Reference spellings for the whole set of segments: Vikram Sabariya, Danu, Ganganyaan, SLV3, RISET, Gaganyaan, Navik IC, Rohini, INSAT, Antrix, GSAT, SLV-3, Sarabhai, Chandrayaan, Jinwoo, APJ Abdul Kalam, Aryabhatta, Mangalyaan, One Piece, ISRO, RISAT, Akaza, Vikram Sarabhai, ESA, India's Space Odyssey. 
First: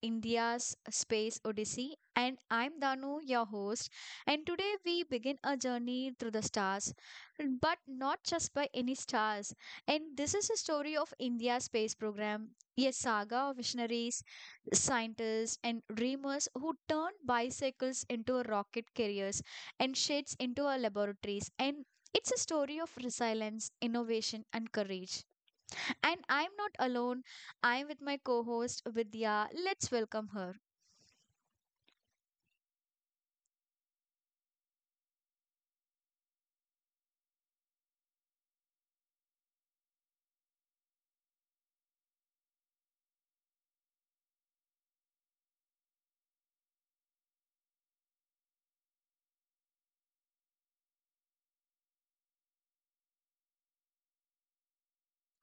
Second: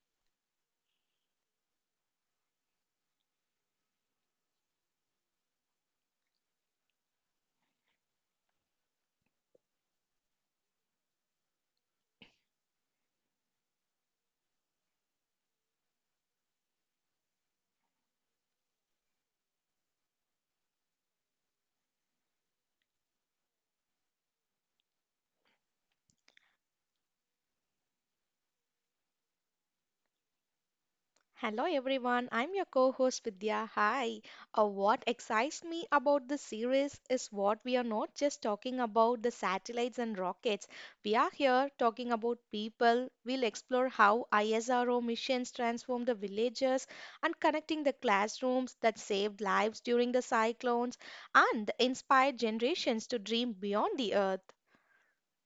India's Space Odyssey. And I'm Danu, your host. And today we begin a journey through the stars, but not just by any stars. And this is a story of India's space program, a saga of visionaries, scientists, and dreamers who turned bicycles into rocket carriers and sheds into our laboratories. And it's a story of resilience, innovation, and courage. And I'm not alone. I'm with my co host, Vidya. Let's welcome her. Hello everyone, I'm your co host Vidya. Hi. What excites me about this series is what we are not just talking about the satellites and rockets. We are here talking about people. We'll explore how ISRO missions transform the villages and connecting the classrooms that saved lives during the cyclones and inspired generations to dream beyond the earth.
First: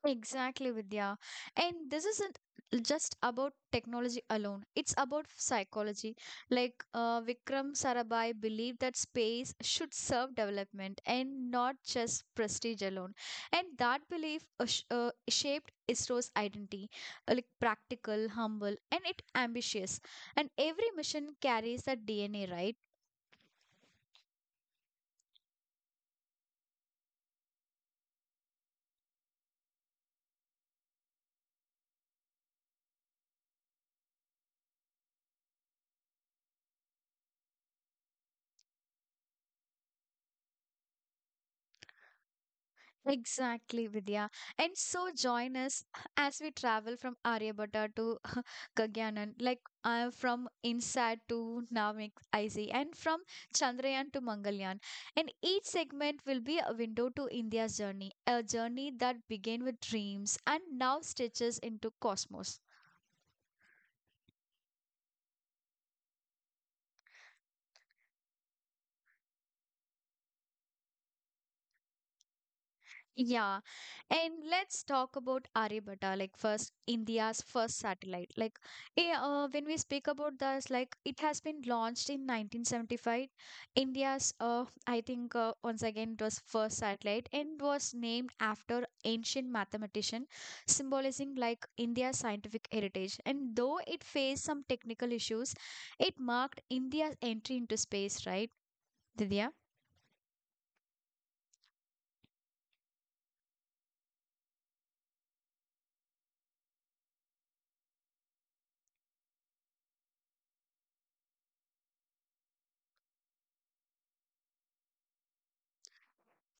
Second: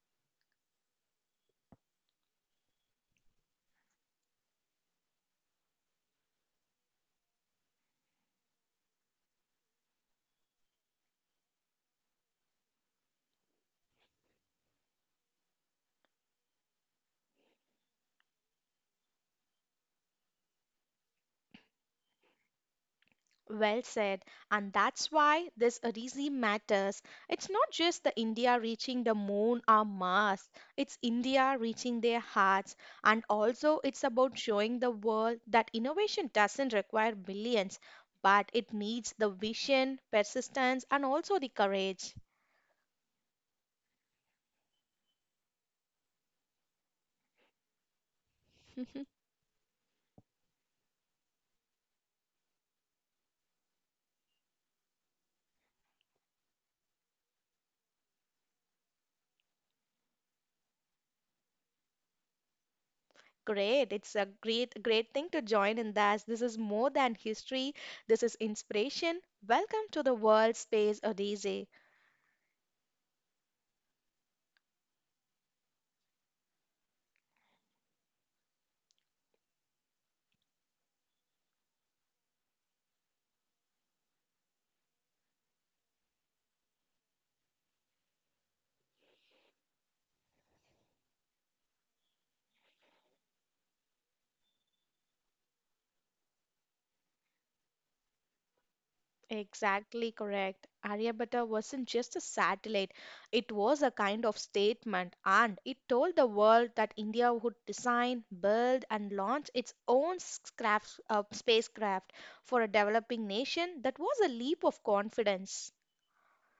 Exactly, Vidya. And this isn't just about technology alone, it's about psychology. Vikram Sarabhai believed that space should serve development and not just prestige alone. And that belief shaped ISRO's identity like practical, humble, and it ambitious. And every mission carries that DNA, right? Well said. And that's why this regime matters. It's not just the India reaching the moon or Mars, it's India reaching their hearts. And also, it's about showing the world that innovation doesn't require billions, but it needs the vision, persistence, and also the courage. Exactly, Vidya. And so join us as we travel from Aryabhatta to Gagyanan, from INSAT to Navik IC, and from Chandrayaan to Mangalyaan. And each segment will be a window to India's journey, a journey that began with dreams and now stretches into cosmos. Great. It's a great, great thing to join in. That this is more than history. This is inspiration. Welcome to the World Space Odyssey. Yeah, and let's talk about Aryabhatta, like first India's first satellite. Like, when we speak about this, like it has been launched in 1975. India's, I think, once again it was first satellite and was named after ancient mathematician, symbolizing like India's scientific heritage. And though it faced some technical issues, it marked India's entry into space, right, Divya? Exactly correct. Aryabhatta wasn't just a satellite, it was a kind of statement, and it told the world that India would design, build, and launch its own spacecraft for a developing nation. That was a leap of confidence.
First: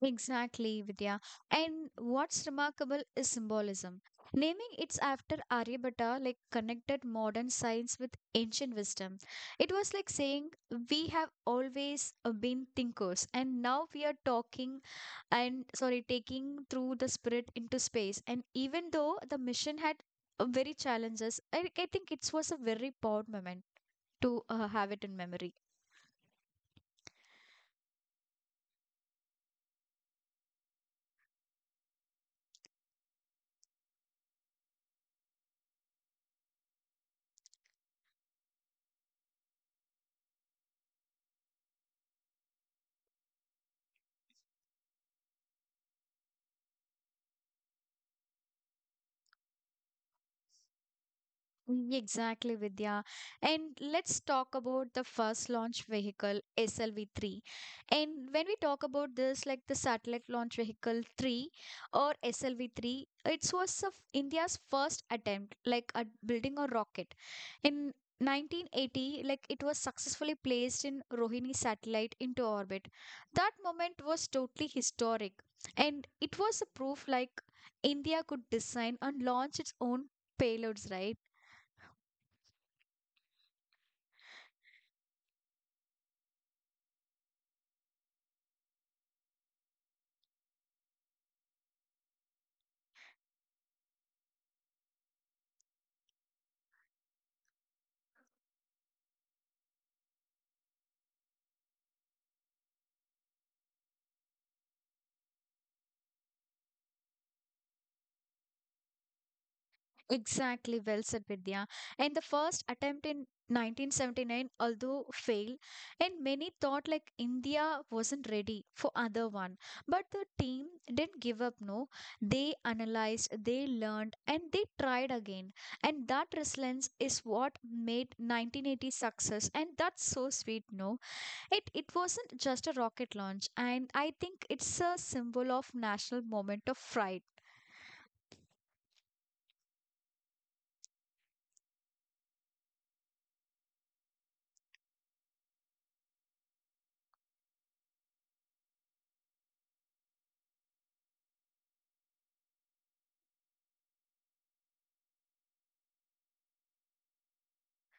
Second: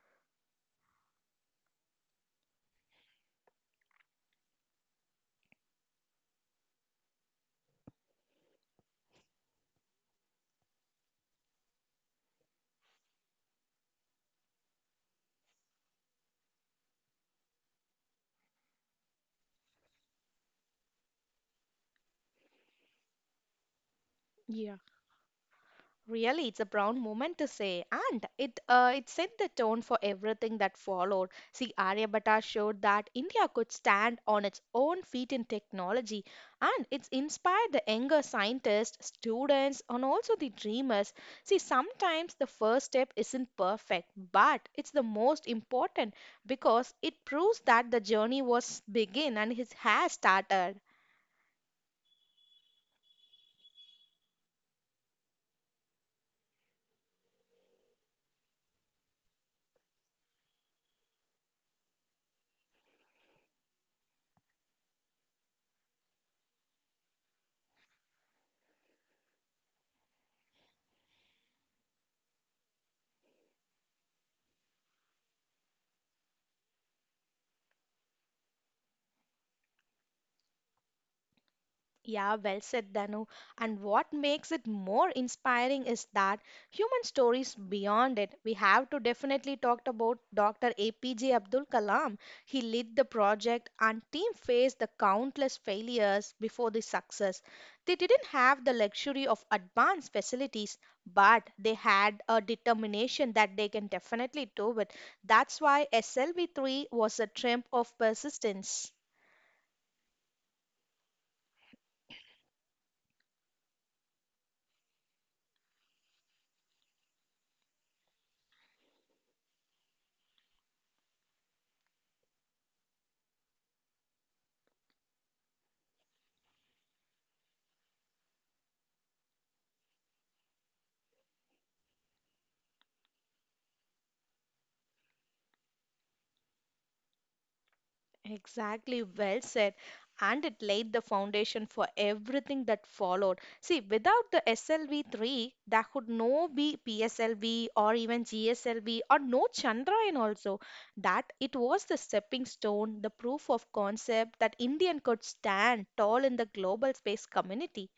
Exactly, Vidya. And what's remarkable is symbolism. Naming it after Aryabhatta like connected modern science with ancient wisdom. It was like saying we have always been thinkers and now we are talking and sorry taking through the spirit into space. And even though the mission had very challenges, I think it was a very proud moment to Yeah. have it in memory. Really, it's a proud moment to say, and it set the tone for everything that followed. See, Aryabhatta showed that India could stand on its own feet in technology, and it's inspired the younger scientists, students, and also the dreamers. See, sometimes the first step isn't perfect, but it's the most important because it proves that the journey was begin and it has started. Mm, exactly, Vidya. And let's talk about the first launch vehicle, SLV-3. And when we talk about this, like the satellite launch vehicle 3 or SLV-3, it was of India's first attempt, like at building a rocket. In 1980, like it was successfully placed in Rohini satellite into orbit. That moment was totally historic, and it was a proof like India could design and launch its own payloads, right? Yeah, well said, Danu. And what makes it more inspiring is that human stories beyond it. We have to definitely talk about Dr. APJ Abdul Kalam. He led the project and team faced the countless failures before the success. They didn't have the luxury of advanced facilities, but they had a determination that they can definitely do it. That's why SLV3 was a triumph of persistence. Exactly, well said, Vidya. And the first attempt in 1979, although failed, and many thought like India wasn't ready for other one. But the team didn't give up, no. They analyzed, they learned, and they tried again. And that resilience is what made 1980 success. And that's so sweet, no. It wasn't just a rocket launch, and I think it's a symbol of national moment of pride. Exactly, well said. And it laid the foundation for everything that followed. See, without the SLV3, there could no be PSLV or even GSLV or no Chandrayaan also. That it was the stepping stone, the proof of concept that Indian could stand tall in the global space community.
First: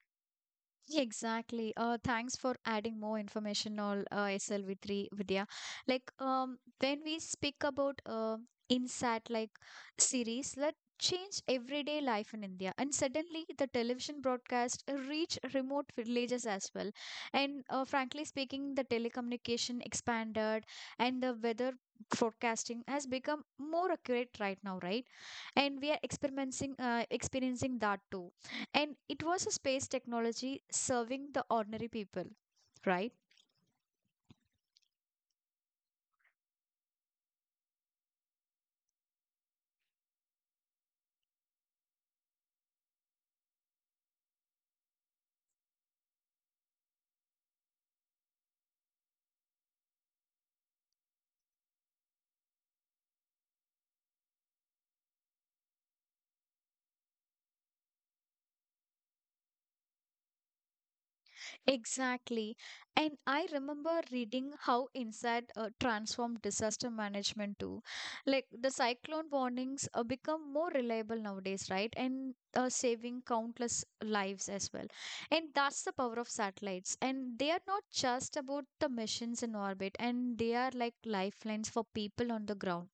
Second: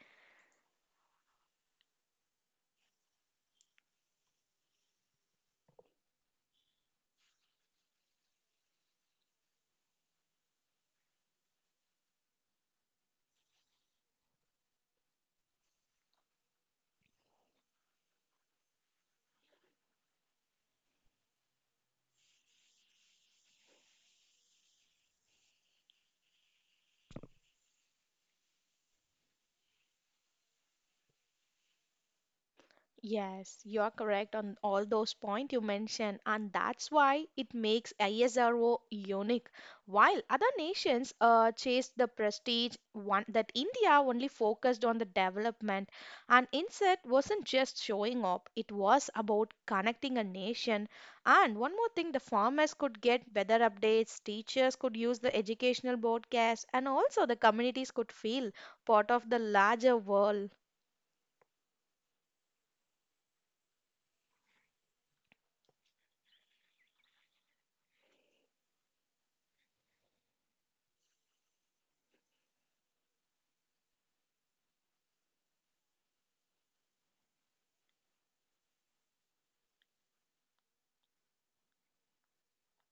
Exactly. Thanks for adding more information on SLV3, Vidya. Like, when we speak about Insat, like series that change everyday life in India, and suddenly the television broadcast reach remote villages as well. And frankly speaking, the telecommunication expanded, and the weather forecasting has become more accurate right now, right? And we are experiencing that too. And it was a space technology serving the ordinary people, right? Yes, you are correct on all those points you mentioned, and that's why it makes ISRO unique. While other nations chased the prestige, one that India only focused on the development, and INSET wasn't just showing up; it was about connecting a nation. And one more thing, the farmers could get better updates, teachers could use the educational broadcast, and also the communities could feel part of the larger world. Exactly. And I remember reading how inside transformed disaster management too. Like the cyclone warnings become more reliable nowadays, right? And saving countless lives as well. And that's the power of satellites. And they are not just about the missions in orbit, and they are like lifelines for people on the ground.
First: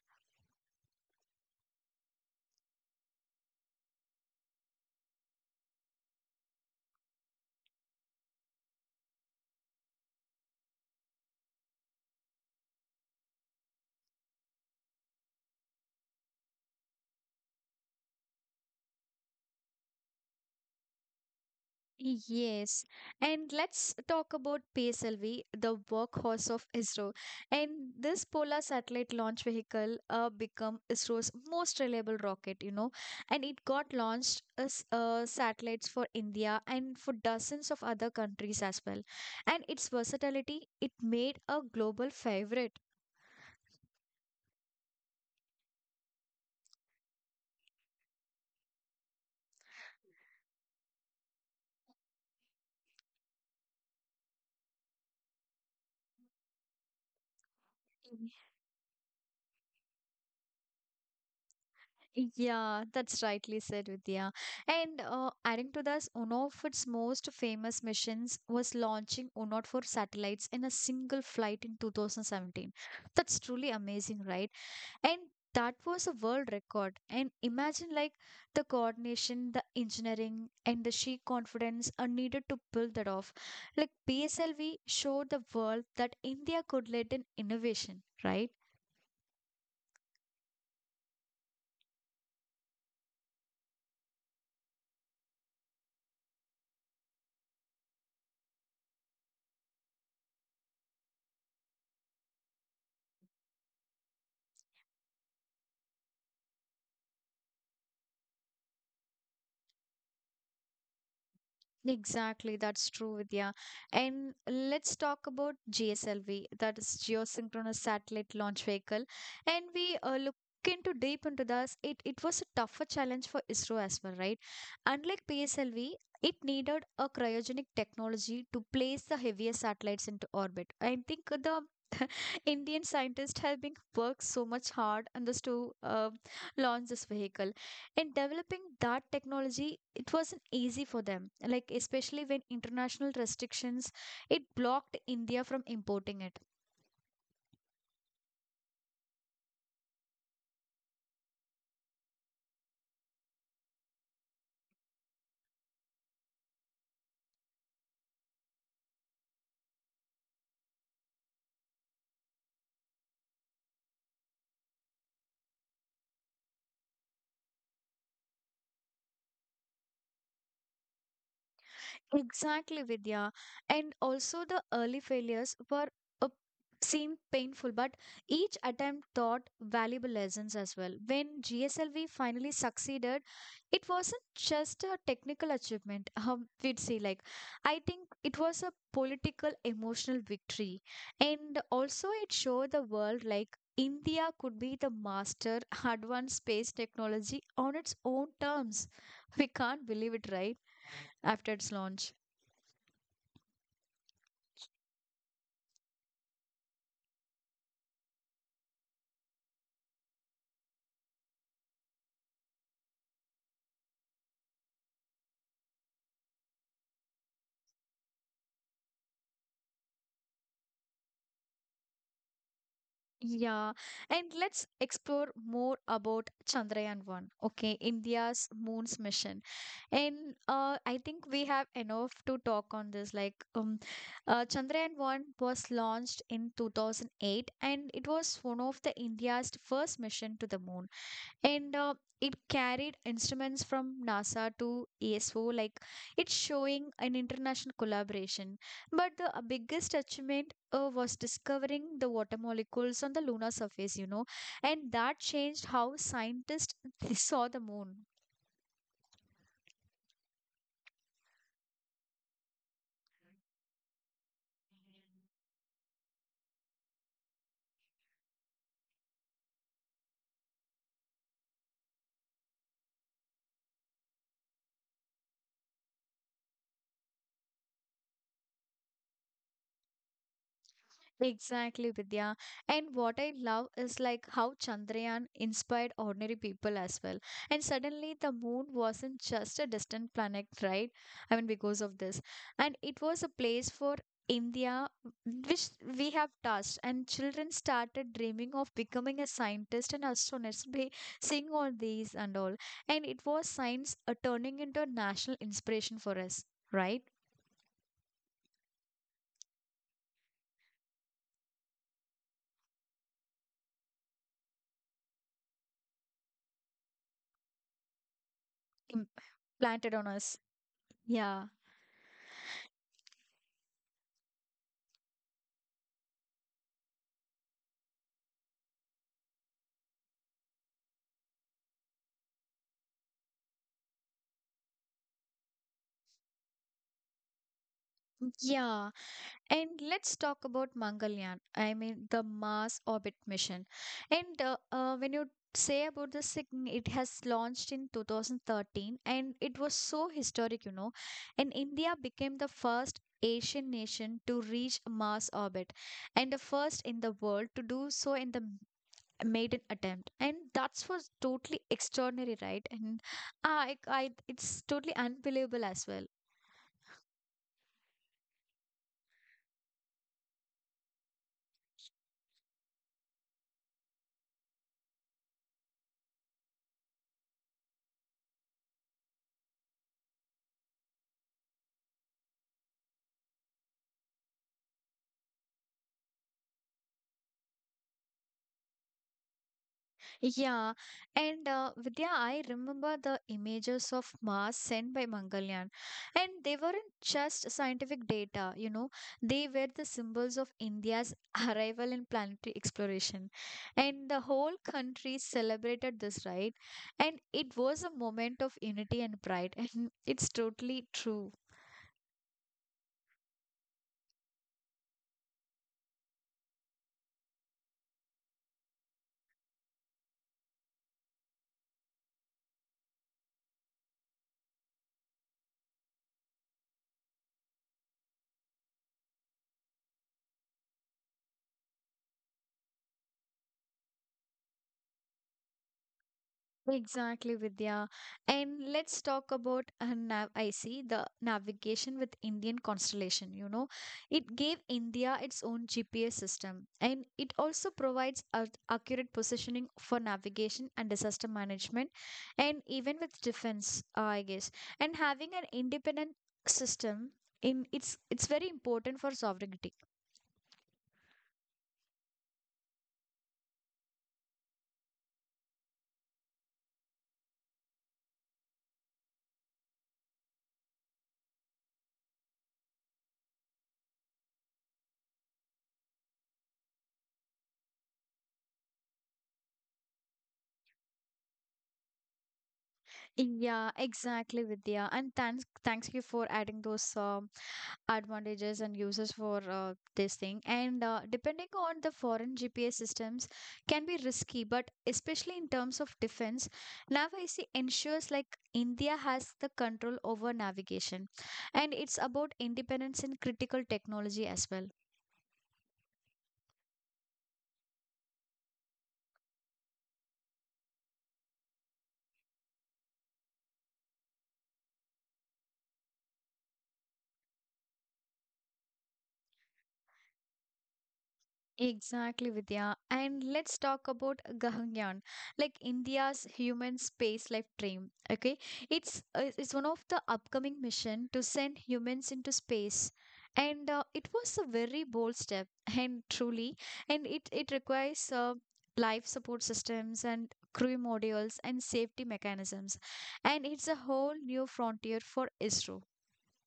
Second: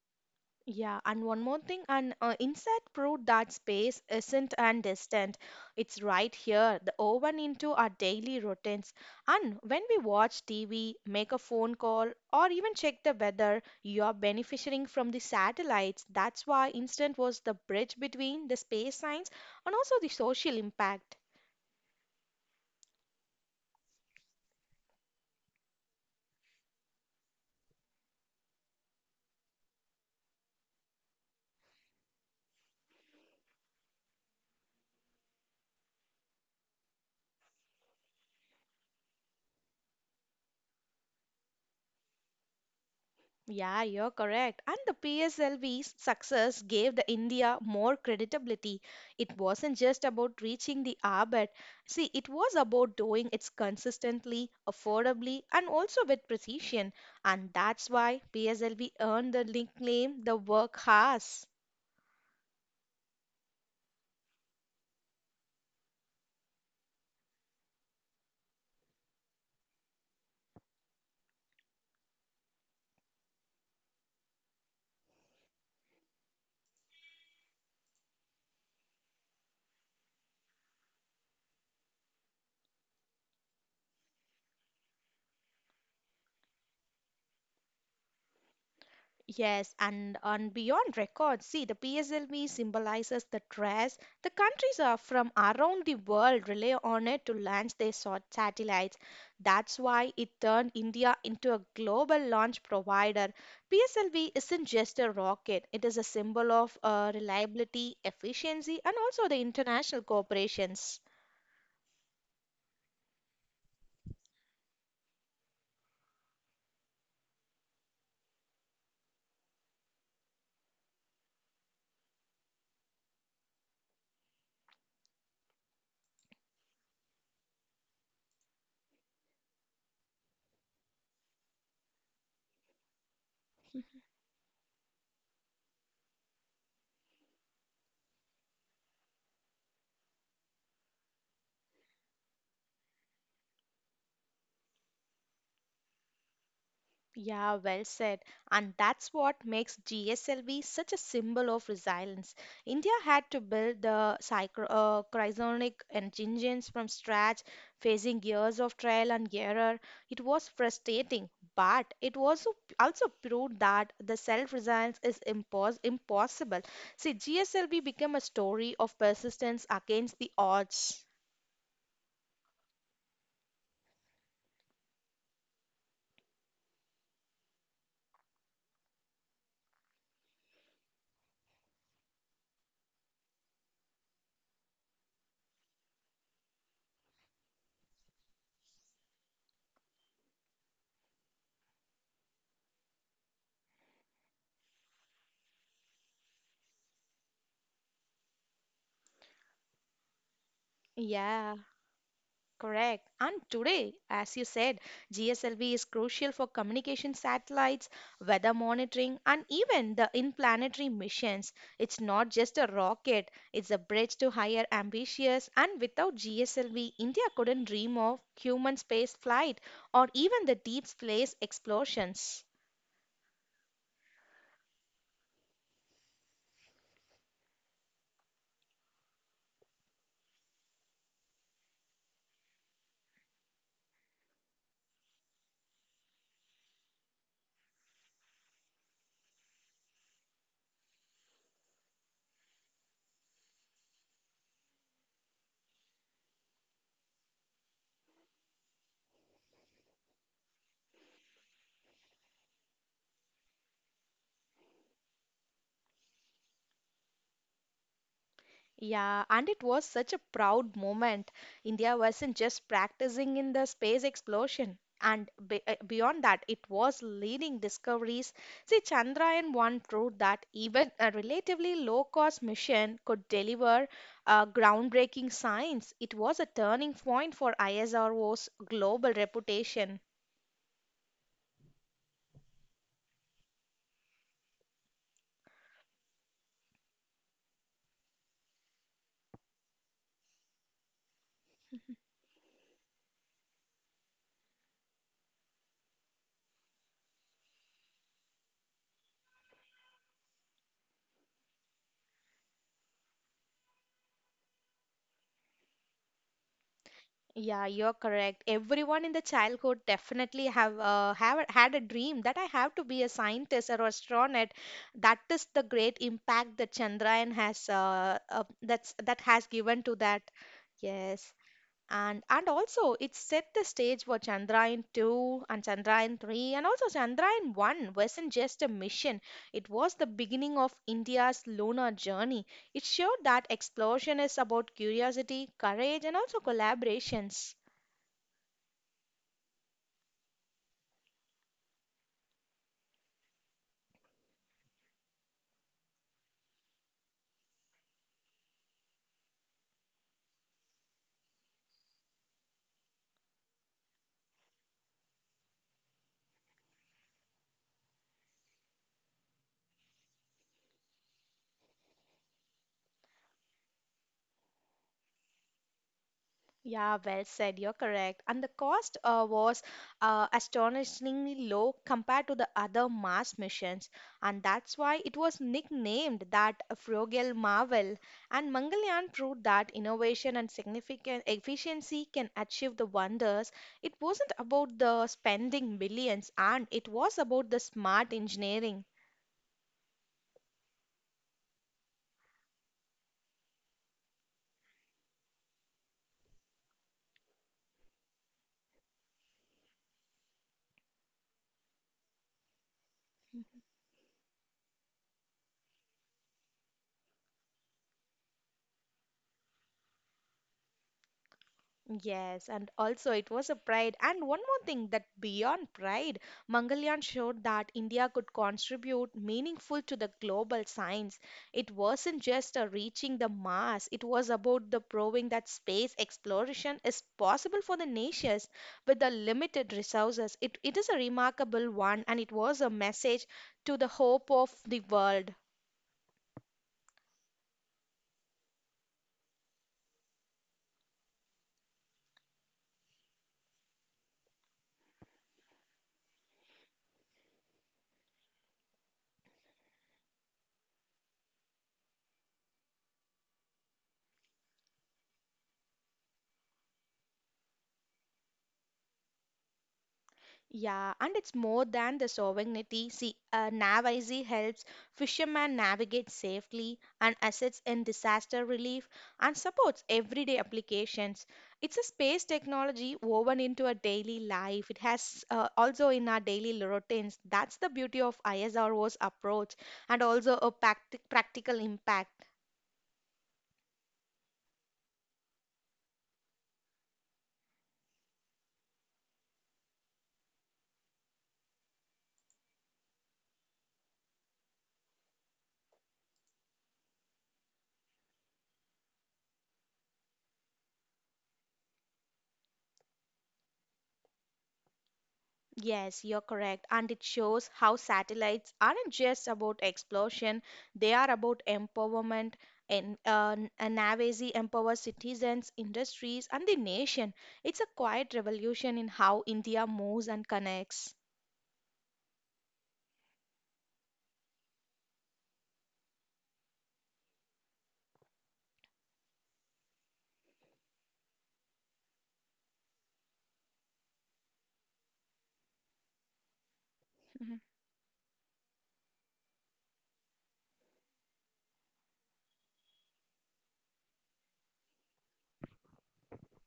Yeah, and one more thing, and insight proved that space isn't and distant. It's right here, the woven into our daily routines. And when we watch TV, make a phone call, or even check the weather, you are benefiting from the satellites. That's why instant was the bridge between the space science and also the social impact. Yes, and let's talk about PSLV, the workhorse of ISRO. And this polar satellite launch vehicle become ISRO's most reliable rocket, you know, and it got launched as satellites for India and for dozens of other countries as well. And its versatility, it made a global favorite. Yeah, you're correct. And the PSLV's success gave the India more credibility. It wasn't just about reaching the orbit. See, it was about doing it consistently, affordably, and also with precision. And that's why PSLV earned the nickname the workhorse. Yeah, that's rightly said, Vidya. And adding to this, one of its most famous missions was launching 104 satellites in a single flight in 2017. That's truly amazing, right? And that was a world record. And imagine like the coordination, the engineering, and the sheer confidence are needed to pull that off. Like PSLV showed the world that India could lead in innovation, right? Yes, and on Beyond Records, see the PSLV symbolizes the dress. The countries are from around the world rely on it to launch their satellites. That's why it turned India into a global launch provider. PSLV isn't just a rocket, it is a symbol of reliability, efficiency, and also the international cooperations. Exactly, that's true, Vidya. And let's talk about GSLV, that is Geosynchronous Satellite Launch Vehicle. And we look into deep into this. It was a tougher challenge for ISRO as well, right? Unlike PSLV, it needed a cryogenic technology to place the heavier satellites into orbit. I think the Indian scientists have been worked so much hard on this to launch this vehicle. In developing that technology, it wasn't easy for them. Like especially when international restrictions, it blocked India from importing it. Yeah, well said. And that's what makes GSLV such a symbol of resilience. India had to build the cryogenic engines from scratch, facing years of trial and error. It was frustrating, but it was also proved that the self-resilience is impossible. See, GSLV became a story of persistence against the odds. Exactly, Vidya. And also the early failures were uh, seemed painful, but each attempt taught valuable lessons as well. When GSLV finally succeeded, it wasn't just a technical achievement, we'd say, like I think it was a political emotional victory, and also it showed the world like India could be the master advanced space technology on its own terms. We can't believe it, right, after Yeah. its launch. Correct. And today, as you said, GSLV is crucial for communication satellites, weather monitoring, and even the in-planetary missions. It's not just a rocket, it's a bridge to higher ambitions. And without GSLV, India couldn't dream of human space flight or even the deep space explorations. Yeah, and let's explore more about Chandrayaan-1, okay, India's moon's mission. And I think we have enough to talk on this. Like, Chandrayaan-1 was launched in 2008 and it was one of the India's first mission to the moon, and it carried instruments from NASA to ESO, like it's showing an international collaboration. But the biggest achievement was discovering the water molecules on the lunar surface, you know, and that changed how scientists saw the moon. Yeah, and it was such a proud moment. India wasn't just practicing in the space explosion. And be beyond that, it was leading discoveries. See, Chandrayaan-1 proved that even a relatively low-cost mission could deliver groundbreaking science. It was a turning point for ISRO's global reputation. Exactly, Vidya. And what I love is like how Chandrayaan inspired ordinary people as well. And suddenly the moon wasn't just a distant planet, right? I mean, because of this. And it was a place for India, which we have touched. And children started dreaming of becoming a scientist and astronauts by seeing all these and all. And it was science turning into a national inspiration for us, right? Yeah, you're correct. Everyone in the childhood definitely have had a dream that I have to be a scientist or astronaut. That is the great impact that Chandrayaan has that has given to Implanted on that. us. Yes. Yeah. And also it set the stage for Chandrayaan 2 and Chandrayaan 3 and also Chandrayaan 1 wasn't just a mission. It was the beginning of India's lunar journey. It showed that exploration is about curiosity, courage, and also collaborations. Yeah. And let's talk about Mangalyaan. I mean, the Mars orbit mission. And when you say about the sign, it has launched in 2013 and it was so historic, you know. And India became the first Asian nation to reach Mars orbit and the first in the world to do so in the maiden attempt, and that's was totally extraordinary, right? And I it's totally unbelievable as well. Yeah, well said. You're correct. And the cost was astonishingly low compared to the other Mars missions. And that's why it was nicknamed that Frogel Marvel. And Mangalyaan proved that innovation and significant efficiency can achieve the wonders. It wasn't about the spending billions, and it was about the smart engineering. Yeah, and Vidya, I remember the images of Mars sent by Mangalyaan, and they weren't just scientific data, you know, they were the symbols of India's arrival in planetary exploration. And the whole country celebrated this, right? And it was a moment of unity and pride, and it's totally true. Yes, and also it was a pride. And one more thing that beyond pride, Mangalyaan showed that India could contribute meaningful to the global science. It wasn't just a reaching the Mars, it was about the proving that space exploration is possible for the nations with the limited resources. It is a remarkable one and it was a message to the hope of the world. Exactly, Vidya. And let's talk about nav I see, the navigation with Indian constellation. You know, it gave India its own GPS system, and it also provides accurate positioning for navigation and disaster management, and even with defense, I guess. And having an independent system in it's very important for sovereignty. Yeah, and it's more than the sovereignty. See, a NavIC helps fishermen navigate safely and assists in disaster relief and supports everyday applications. It's a space technology woven into our daily life. It has also in our daily routines. That's the beauty of ISRO's approach and also a practical impact. Yeah, exactly, Vidya. And thanks you for adding those advantages and uses for this thing. And depending on the foreign GPS systems, can be risky, but especially in terms of defense, NAVIC ensures like India has the control over navigation, and it's about independence in critical technology as well. Yes, you're correct. And it shows how satellites aren't just about explosion, they are about empowerment. And Navasi empowers citizens, industries, and the nation. It's a quiet revolution in how India moves and connects. Exactly, Vidya. And let's talk about Gaganyaan, like India's human space life dream. Okay, it's one of the upcoming mission to send humans into space, and it was a very bold step, and truly, and it Mm-hmm. it requires life support systems and crew modules and safety mechanisms, and it's a whole new frontier for ISRO.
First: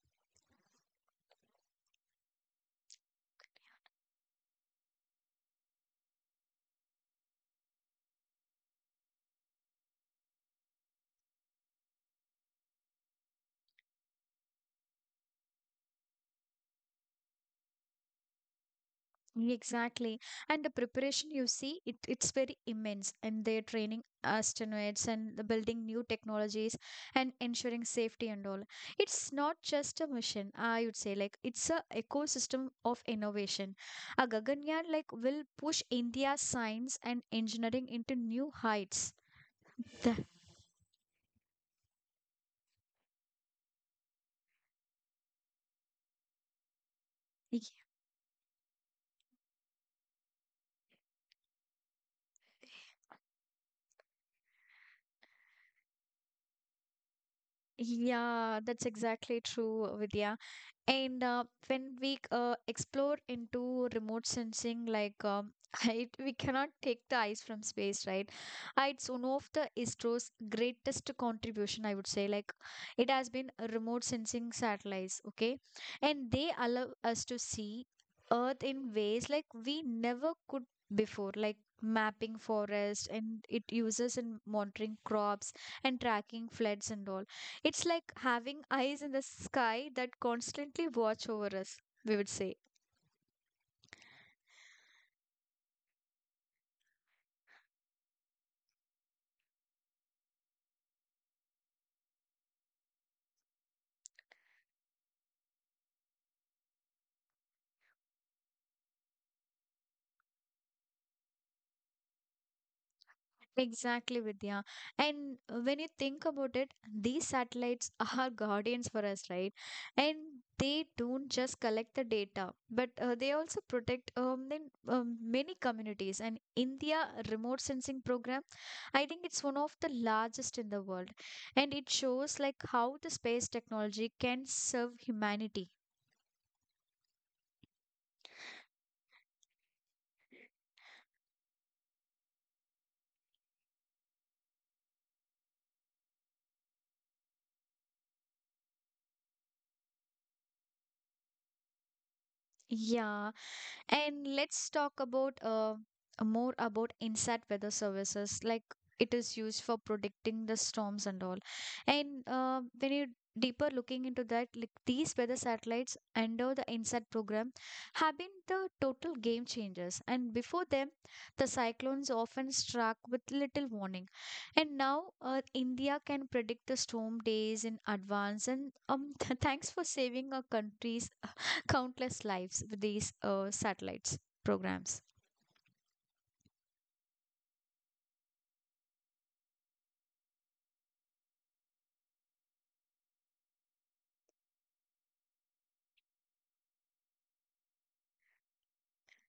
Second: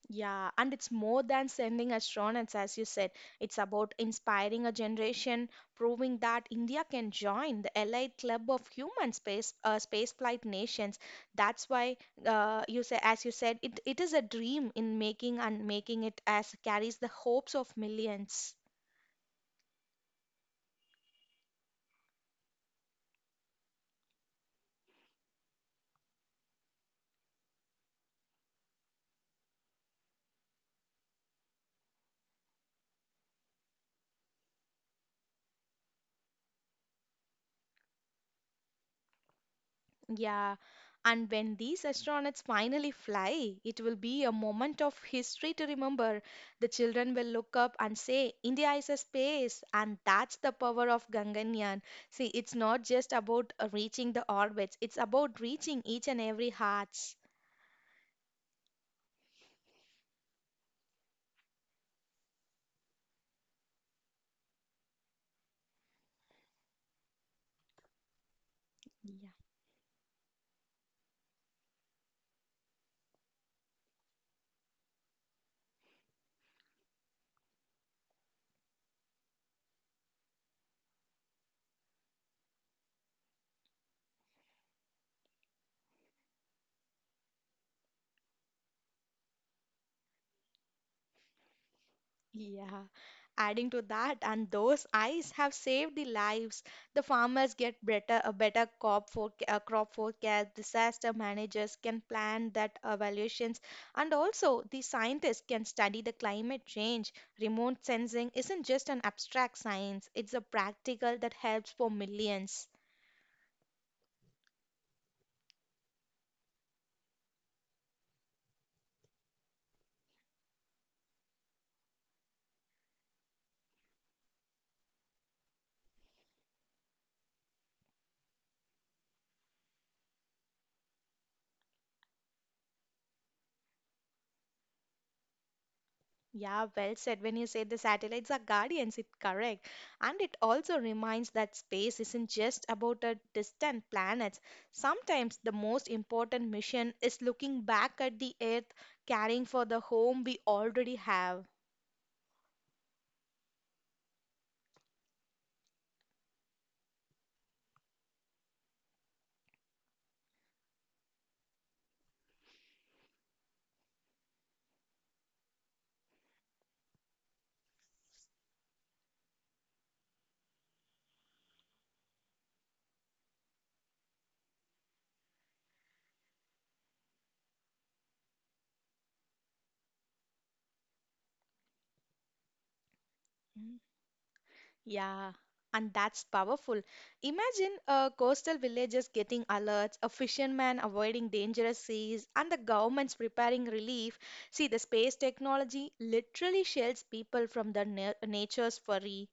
Yeah, and it's more than sending astronauts, as you said. It's about inspiring a generation, proving that India can join the allied club of human spaceflight nations. That's why as you said, it is a dream in making and making it as carries the hopes of millions. Exactly. And the preparation you see, it's very immense. And they're training astronauts and the building new technologies and ensuring safety and all. It's not just a mission, I would say. Like it's a ecosystem of innovation. A Gaganyaan like will push India's science and engineering into new heights. The- Yeah, and when these astronauts finally fly, it will be a moment of history to remember. The children will look y- up and say, India is a space, and that's the power of Ganganyaan. See, it's not just about reaching the orbits, it's about reaching each and every hearts. yeah, that's exactly true, Vidya. And when we explore into remote sensing, like it, we cannot take the eyes from space, right? It's one of the ISRO's greatest contribution, I would say. Like it has been a remote sensing satellites, okay? And they allow us to see Earth in ways like we never could before, like mapping forest, and it uses in monitoring crops and tracking floods and all. It's like having eyes in the sky that constantly watch over us, we would say. Yeah. Adding to that, and those eyes have saved the lives. The farmers get better a better crop for crop forecast. Disaster managers can plan that evaluations, and also the scientists can study the climate change. Remote sensing isn't just an abstract science; it's a practical that helps for millions. Exactly, Vidya. And when you think about it, these satellites are guardians for us, right? And they don't just collect the data, but they also protect many communities. And India remote sensing program, I think it's one of the largest in the world. And it shows like how the space technology can serve humanity. Yeah, well said. When you say the satellites are guardians, it's correct. And it also reminds that space isn't just about a distant planets. Sometimes the most important mission is looking back at the Earth, caring for the home we already have. Yeah. And let's talk about more about INSAT weather services, like it is used for predicting the storms and all. And when you deeper looking into that, like these weather satellites under the INSAT program have been the total game changers. And before them, the cyclones often struck with little warning. And now India can predict the storm days in advance. And thanks for saving our countries countless lives with these Hmm. satellites programs. Yeah, and that's powerful. Imagine coastal villages getting alerts, a fisherman avoiding dangerous seas, and the governments preparing relief. See, the space technology literally shields people from the nature's fury.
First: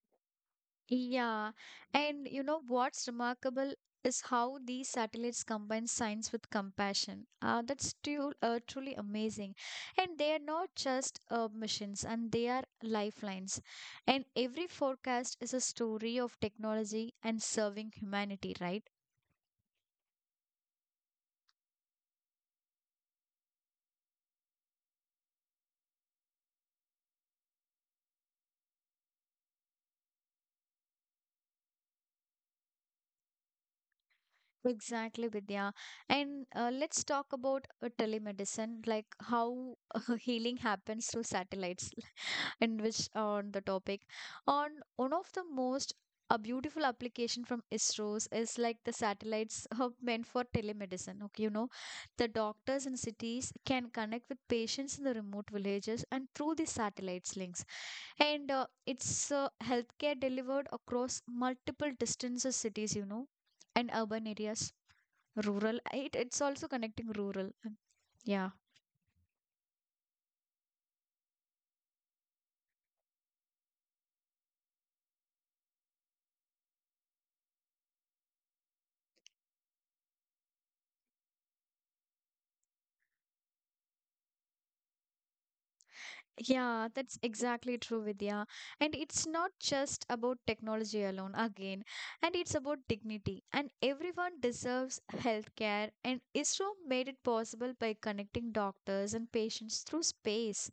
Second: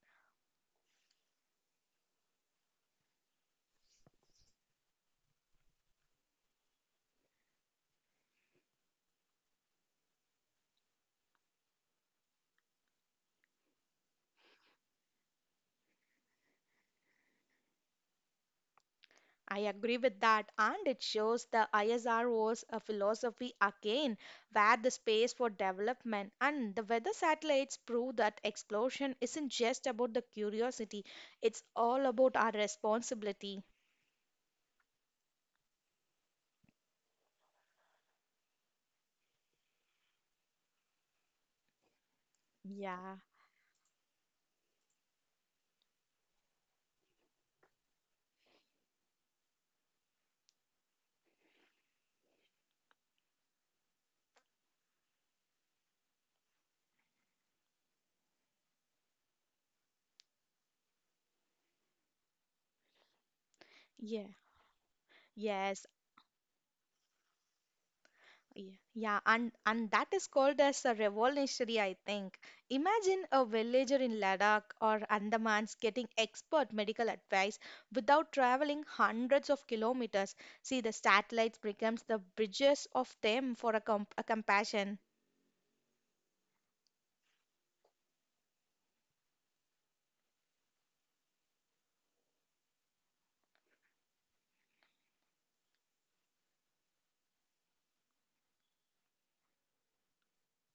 Yeah, and you know what's remarkable is how these satellites combine science with compassion. Truly amazing. And they are not just missions, and they are lifelines. And every forecast is a story of technology and serving humanity, right? I agree with that, and it shows the ISRO's philosophy again, where the space for development and the weather satellites prove that exploration isn't just about the curiosity, it's all about our responsibility. Exactly, Vidya. And let's talk about telemedicine, like how healing happens through satellites, and which Yeah. on the topic. On one of the most a beautiful application from ISRO's is like the satellites are meant for telemedicine. Okay, you know, the doctors in cities can connect with patients in the remote villages and through the satellites links. And it's healthcare delivered across multiple distances, cities, you know, and urban Yeah, areas rural yes, it's also connecting rural and- yeah, yeah, yeah, and that is called as a revolutionary, I think. Imagine a villager in Ladakh or Andamans getting expert medical advice without traveling hundreds of kilometers. See, the satellites becomes the bridges of them for a, com a compassion. yeah, that's exactly true, Vidya. And it's not just about technology alone again, and it's about dignity, and everyone deserves healthcare, and ISRO made it possible by connecting doctors and patients through space.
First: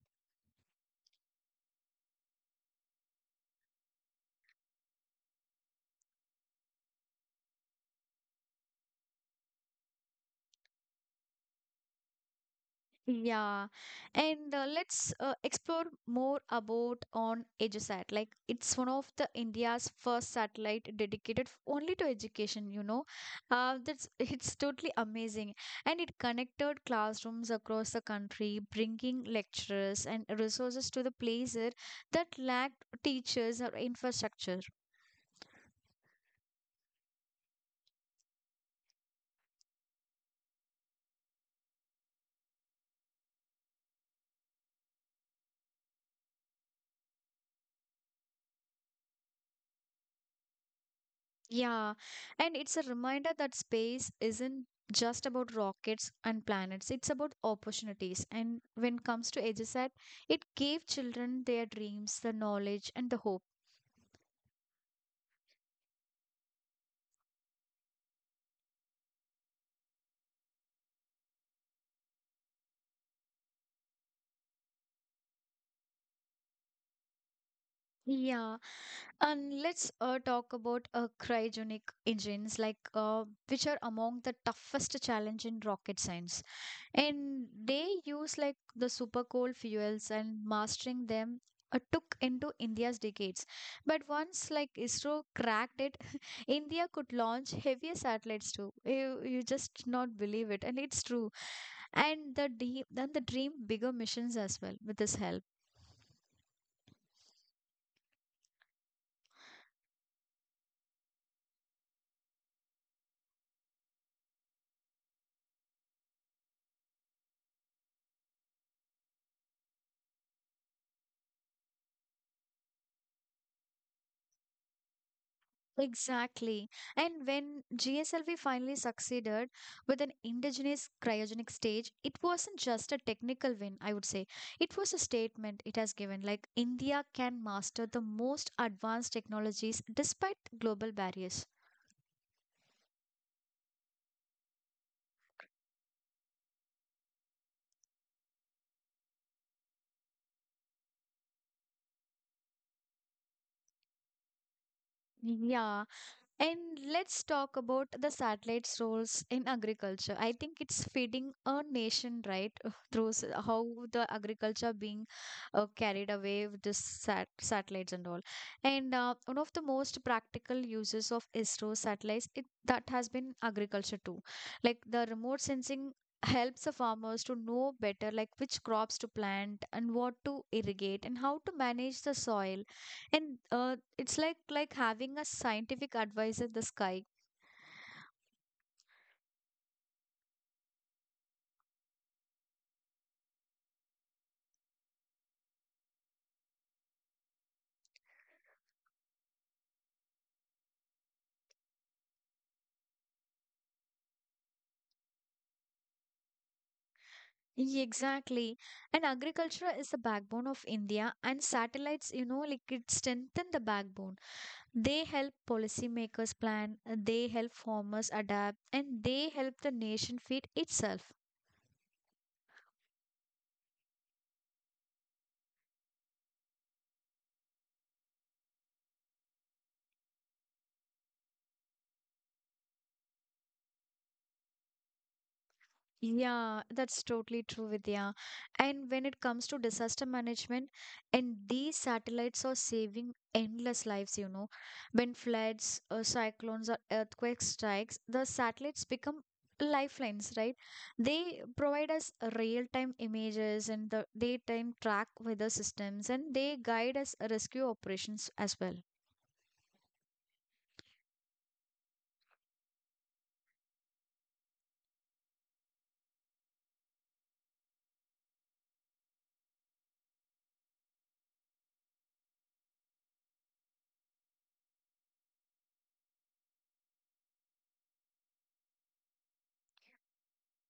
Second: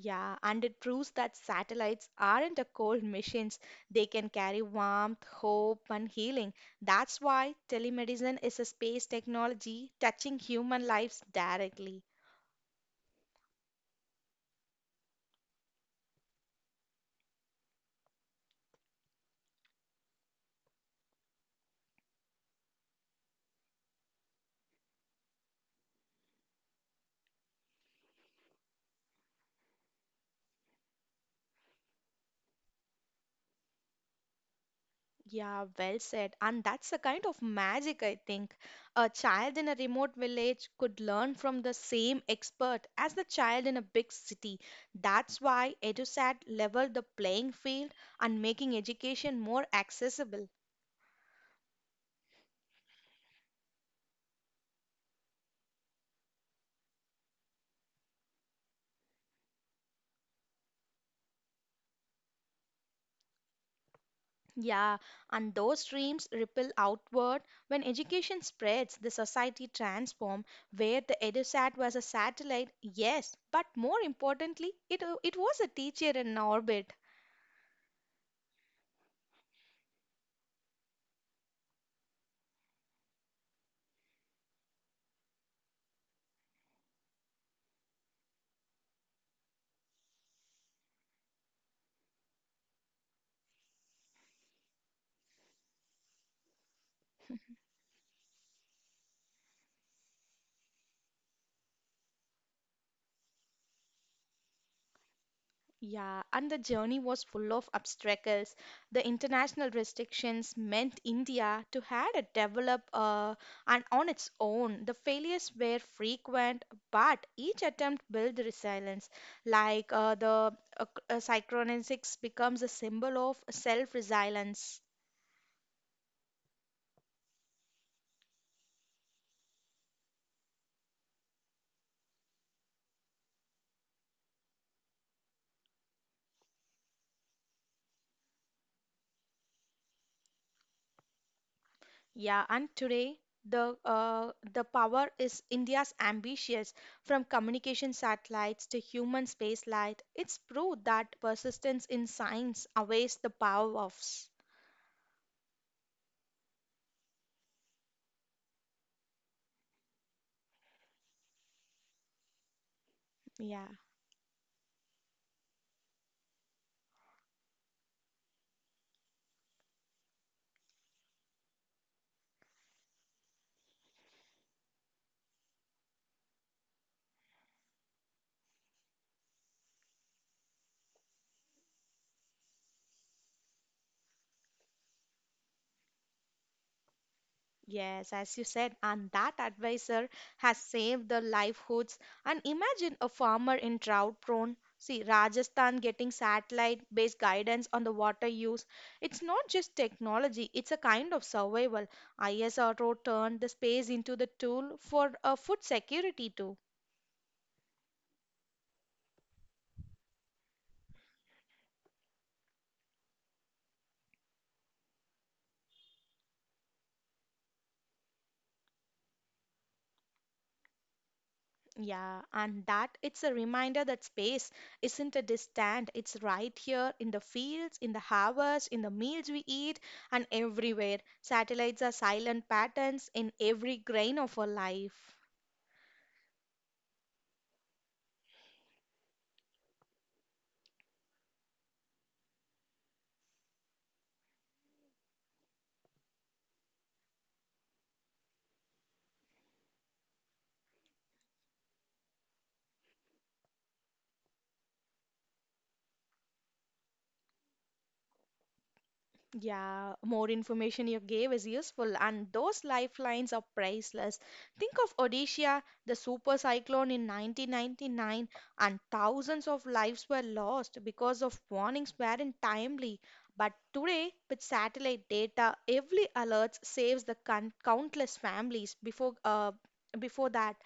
Yeah, and it proves that satellites aren't a cold machines. They can carry warmth, hope, and healing. That's why telemedicine is a space technology touching human lives directly. Yeah, and let's explore more about on EduSat. Like it's one of the India's first satellite dedicated only to education, you know. That's It's totally amazing, and it connected classrooms across the country, bringing lecturers and resources to the places that lacked teachers or infrastructure. Yeah, well said. And that's a kind of magic, I think. A child in a remote village could learn from the same expert as the child in a big city. That's why EduSat leveled the playing field and making education more accessible. Yeah, and it's a reminder that space isn't just about rockets and planets. It's about opportunities. And when it comes to AGSAT, it gave children their dreams, the knowledge, and the hope. Yeah, and those dreams ripple outward. When education spreads, the society transforms, where the EduSat was a satellite, yes, but more importantly, it was a teacher in orbit. Yeah. And let's talk about cryogenic engines, which are among the toughest challenge in rocket science. And they use like the super cold fuels, and mastering them took into India's decades. But once like ISRO cracked it, India could launch heavier satellites too. You just not believe it, and it's true. Then the dream bigger missions as well with this help. Yeah, and the journey was full of obstacles. The international restrictions meant India to had to develop and on its own. The failures were frequent, but each attempt built resilience. Like uh, the Psychronesics becomes a symbol of self-resilience. Exactly. And when GSLV finally succeeded with an indigenous cryogenic stage, it wasn't just a technical win, I would say. It was a statement it has given, like India can master the most advanced technologies despite global barriers. Yeah, and today the power is India's ambitious from communication satellites to human spaceflight. It's proof that persistence in science outweighs the power of s- Yeah. And let's talk about the satellite's roles in agriculture. I think it's feeding a nation, right? Through how yeah. the agriculture being carried away with the satellites and all. And one of the most practical uses of ISRO satellites, that has been agriculture too. Like the remote sensing helps the farmers to know better like which crops to plant and what to irrigate and how to manage the soil, and it's like having a scientific advisor in the sky. Yes, as you said, and that advisor has saved the livelihoods. And imagine a farmer in drought prone. See, Rajasthan getting satellite based guidance on the water use. It's not just technology, it's a kind of survival. ISRO turned the space into the tool for food security, too. Exactly. And agriculture is the backbone of India, and satellites, you know, like it strengthen the backbone. They help policymakers plan, they help farmers adapt, and they help the nation feed itself. Yeah, and that it's a reminder that space isn't a distant, it's right here in the fields, in the harvest, in the meals we eat, and everywhere. Satellites are silent patterns in every grain of our life. Yeah, that's totally true, Vidya. And when it comes to disaster management, and these satellites are saving endless lives, you know. When floods, cyclones, or earthquake strikes, the satellites become lifelines, right? They provide us real-time images and the daytime track weather systems, and they guide us rescue operations as well. Yeah, more information you gave is useful, and those lifelines are priceless. Think of Odisha, the super cyclone in 1999, and thousands of lives were lost because of warnings weren't timely. But today, with satellite data, every alert saves the countless families before before that.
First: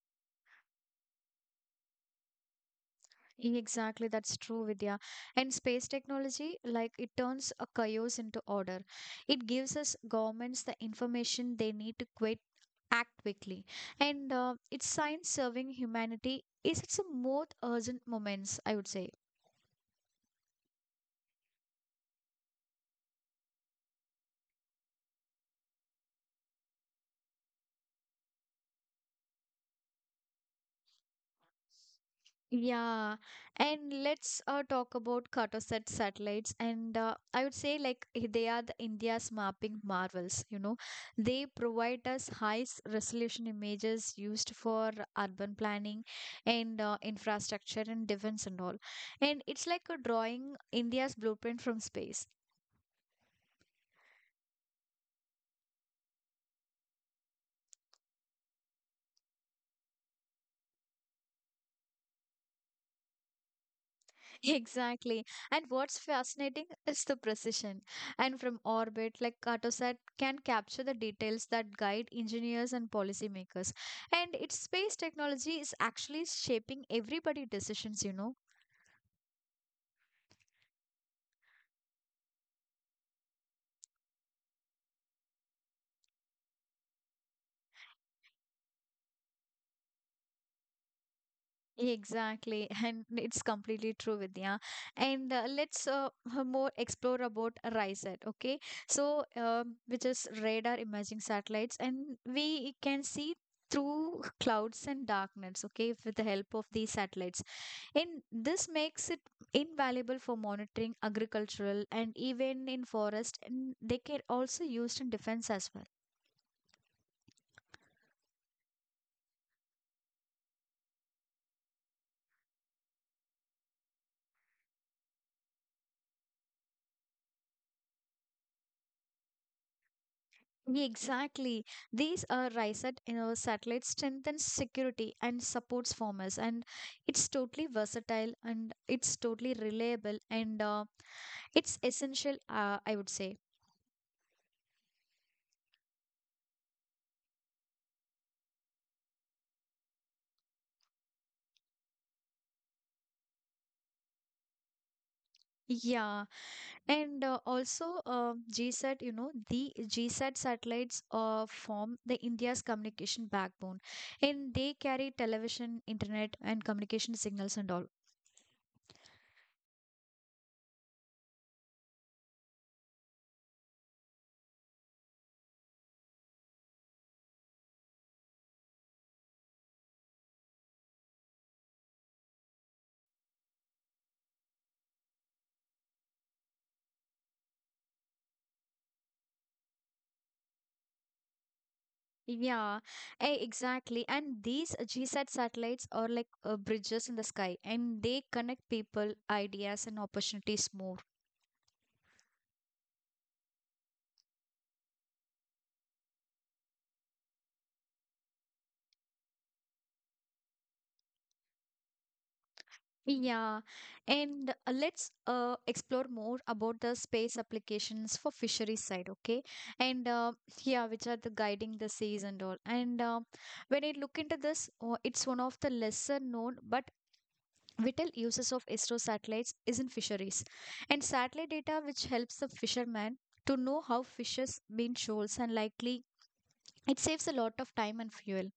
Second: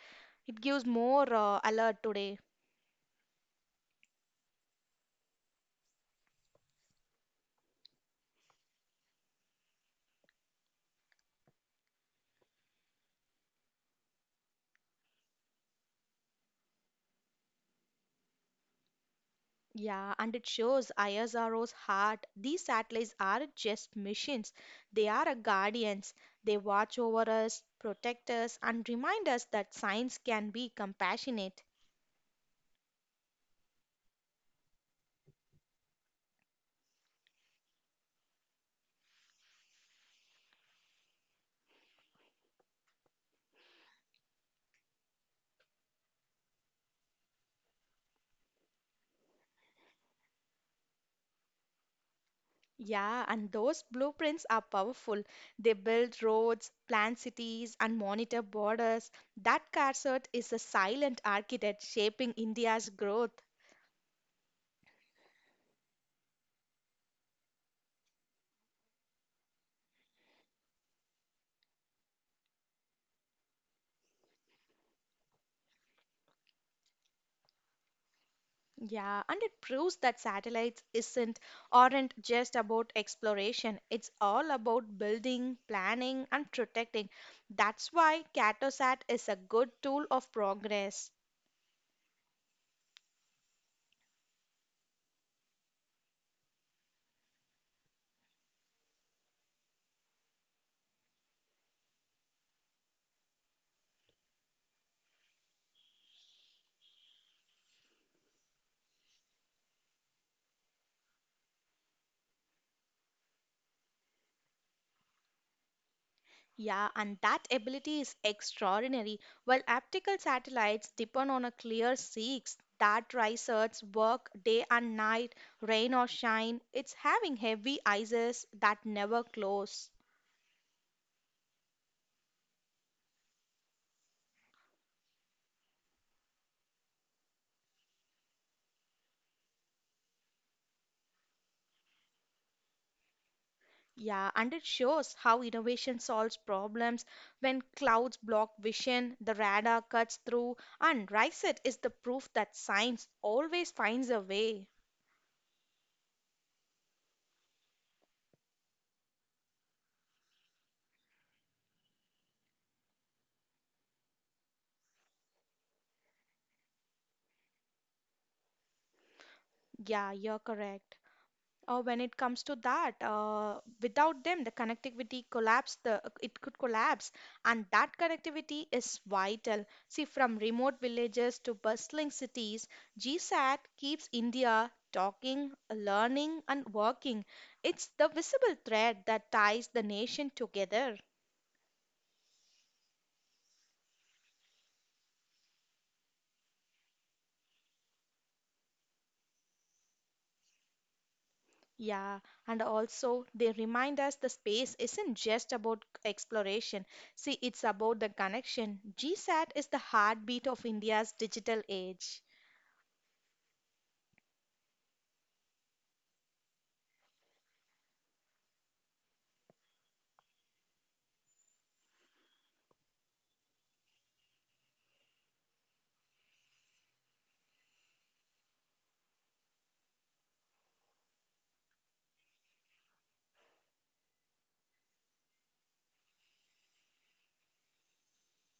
It gives more alert today. Exactly, that's true, Vidya. And space technology, like it turns a chaos into order. It gives us governments the information they need to quit, act quickly. And it's science serving humanity. Is it's a most urgent moments, I would say. Yeah, and it shows ISRO's heart. These satellites aren't just missions, they are our guardians. They watch over us, protect us, and remind us that science can be compassionate. Yeah, and let's talk about Cartosat satellites. And I would say, like, they are the India's mapping marvels. You know, they provide us high resolution images used for urban planning and infrastructure and defense and all. And it's like a drawing India's blueprint from space. Yeah, and those blueprints are powerful. They build roads, plan cities, and monitor borders. That CARSAT is a silent architect shaping India's growth. Exactly. And what's fascinating is the precision. And from orbit, like Cartosat can capture the details that guide engineers and policymakers. And its space technology is actually shaping everybody's decisions, you know. Yeah, and it proves that satellites isn't aren't just about exploration. It's all about building, planning, and protecting. That's why CatoSat is a good tool of progress. Exactly, and it's completely true, Vidya. And let's more explore about RISAT, okay? So, which is radar imaging satellites, and we can see through clouds and dark nets, okay, with the help of these satellites. In this makes it invaluable for monitoring agricultural and even in forest, and they can also used in defense as well. Yeah, and that ability is extraordinary. While optical satellites depend on a clear six, that research work day and night, rain or shine. It's having heavy eyes that never close. Yeah, exactly. These are RISAT, you know, satellite strengthens security and supports farmers, and it's totally versatile, and it's totally reliable, and it's essential, I would say. Yeah, and it shows how innovation solves problems when clouds block vision, the radar cuts through, and RISET is the proof that science always finds a way. Yeah. And also, GSAT, you know, the GSAT satellites form the India's communication backbone, and they carry television, internet, and communication signals and all. Yeah, you're correct. Or when it comes to that, without them, the connectivity collapse. The It could collapse, and that connectivity is vital. See, from remote villages to bustling cities, GSAT keeps India talking, learning, and working. It's the visible thread that ties the nation together. Yeah, exactly. And these GSAT satellites are like bridges in the sky, and they connect people, ideas, and opportunities more. Yeah, and also they remind us the space isn't just about exploration. See, it's about the connection. GSAT is the heartbeat of India's digital age. Yeah, and let's explore more about the space applications for fisheries side, okay? And yeah, which are the guiding the seas and all. And when I look into this, it's one of the lesser known but vital uses of ISRO satellites is in fisheries, and satellite data which helps the fisherman to know how fishes been shoals and likely. It saves a lot of time and fuel.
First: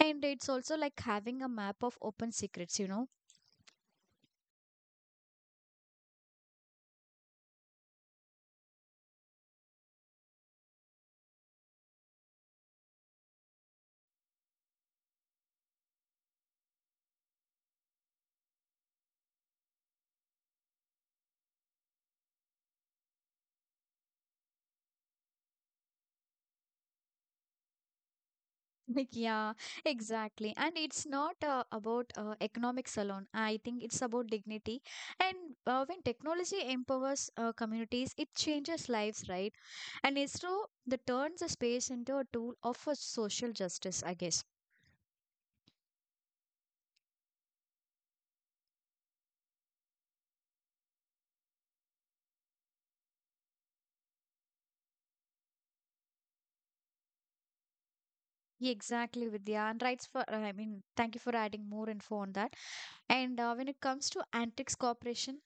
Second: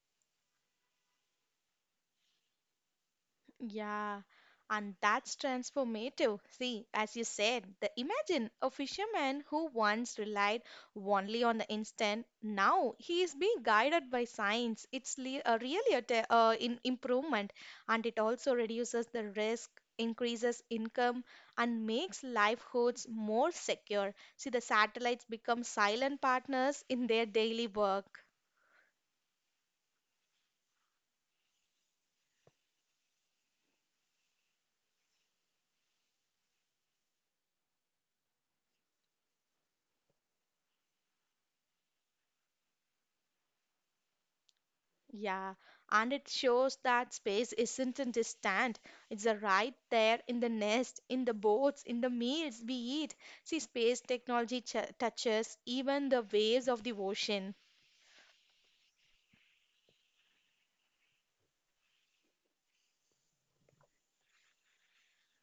And it's also like having a map of open secrets, you know. Yeah, and that's transformative. See, as you said, the imagine a fisherman who once relied only on the instant. Now he is being guided by science. It's really a in improvement, and it also reduces the risk, increases income, and makes livelihoods more secure. See, the satellites become silent partners in their daily work. Like, yeah, exactly. And it's not about economics alone. I think it's about dignity. And when technology empowers communities, it changes lives, right? And ISRO that turns the space into a tool of a social justice, I guess. Yeah, and it shows that space isn't in distant. It's a right there in the nest, in the boats, in the meals we eat. See, space technology ch touches even the waves of the ocean. Exactly, Vidya. And rights for, I mean, thank you for adding more info on that. And when it comes to antiques corporation,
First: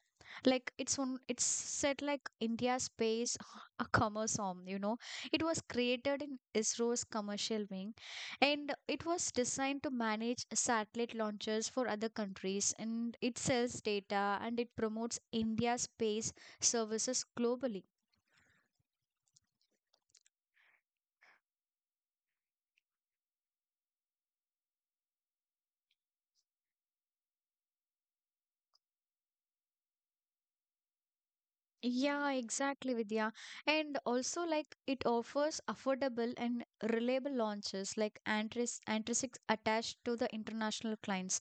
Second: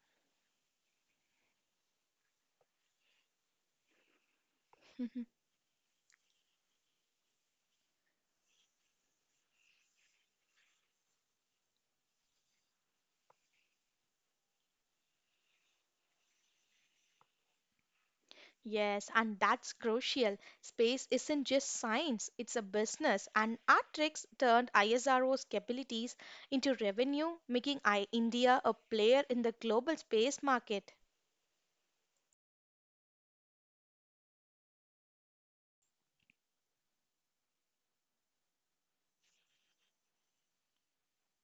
it's said like India's space a commerce arm. You know, it was created in ISRO's commercial wing, and it was designed to manage satellite launches for other countries. And it sells data and it promotes India's space services globally. Yes, and that's crucial. Space isn't just science, it's a business, and our tricks turned ISRO's capabilities into revenue, making I India a player in the global space market. Yeah, exactly, Vidya. And also, like, it offers affordable and reliable launches, like Antrisics attached to the international clients.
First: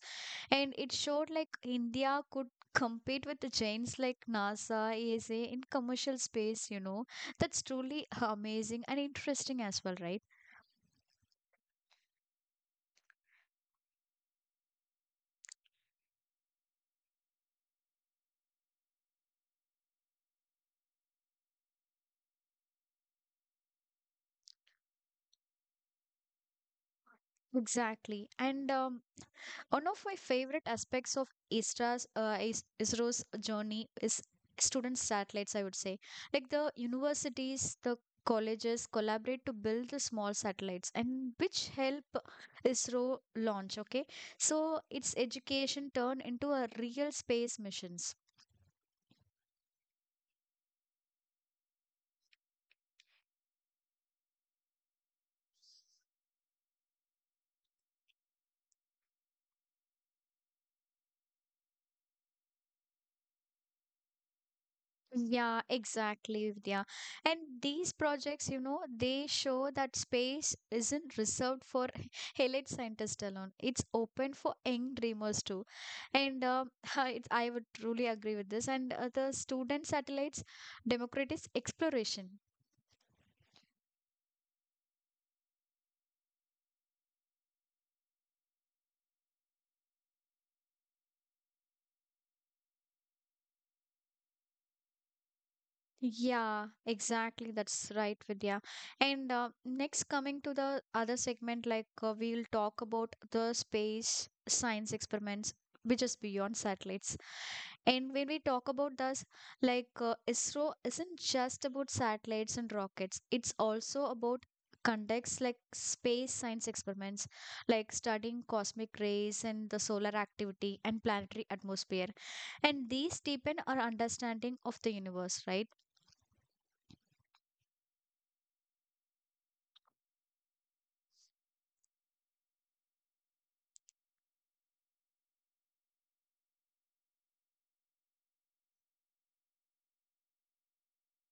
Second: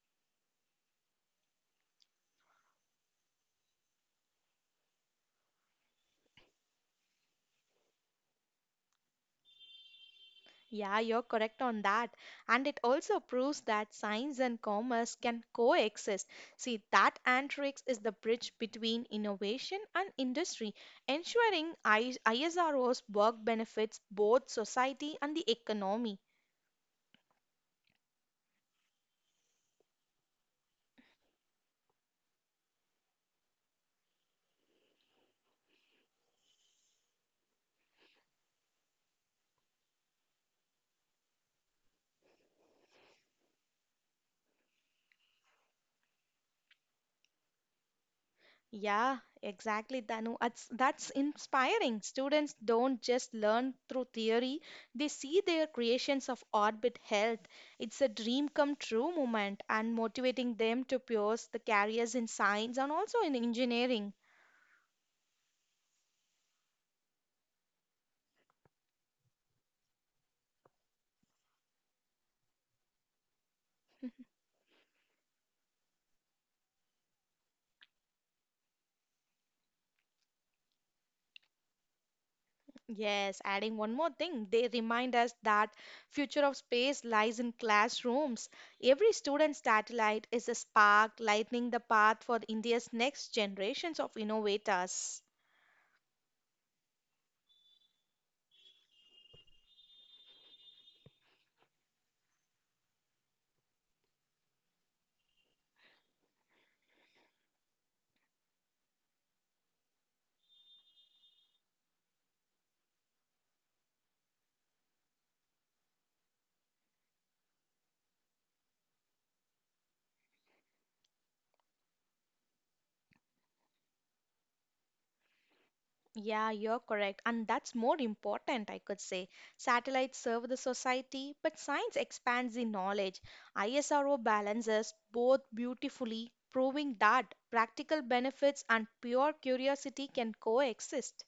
And it showed like India could compete with the giants like NASA, ESA in commercial space, you know. That's truly amazing and interesting as well, right? Yeah, you're correct on that. And it also proves that science and commerce can coexist. See, that Antrix is the bridge between innovation and industry, ensuring ISRO's work benefits both society and the economy. Exactly. And one of my favorite aspects of ISRO's journey is student satellites, I would say. Like the universities, the colleges collaborate to build the small satellites and which help ISRO launch, okay? So it's education turned into a real space missions. Yeah, exactly, Danu. That's inspiring. Students don't just learn through theory, they see their creations of orbit health. It's a dream come true moment and motivating them to pursue the careers in science and also in engineering. Yeah, exactly, Vidya. And these projects, you know, they show that space isn't reserved for elite scientists alone. It's open for young dreamers too. And it's, I would truly agree with this. And the student satellites democratize exploration. Yes, adding one more thing, they remind us that future of space lies in classrooms. Every student's satellite is a spark lighting the path for India's next generations of innovators. Yeah, exactly. That's right, Vidya. And next, coming to the other segment, like we'll talk about the space science experiments, which is beyond satellites. And when we talk about this, ISRO isn't just about satellites and rockets, it's also about conducts like space science experiments, like studying cosmic rays and the solar activity and planetary atmosphere, and these deepen our understanding of the universe, right? Yeah, you're correct. And that's more important, I could say. Satellites serve the society, but science expands the knowledge. ISRO balances both beautifully, proving that practical benefits and pure curiosity can coexist.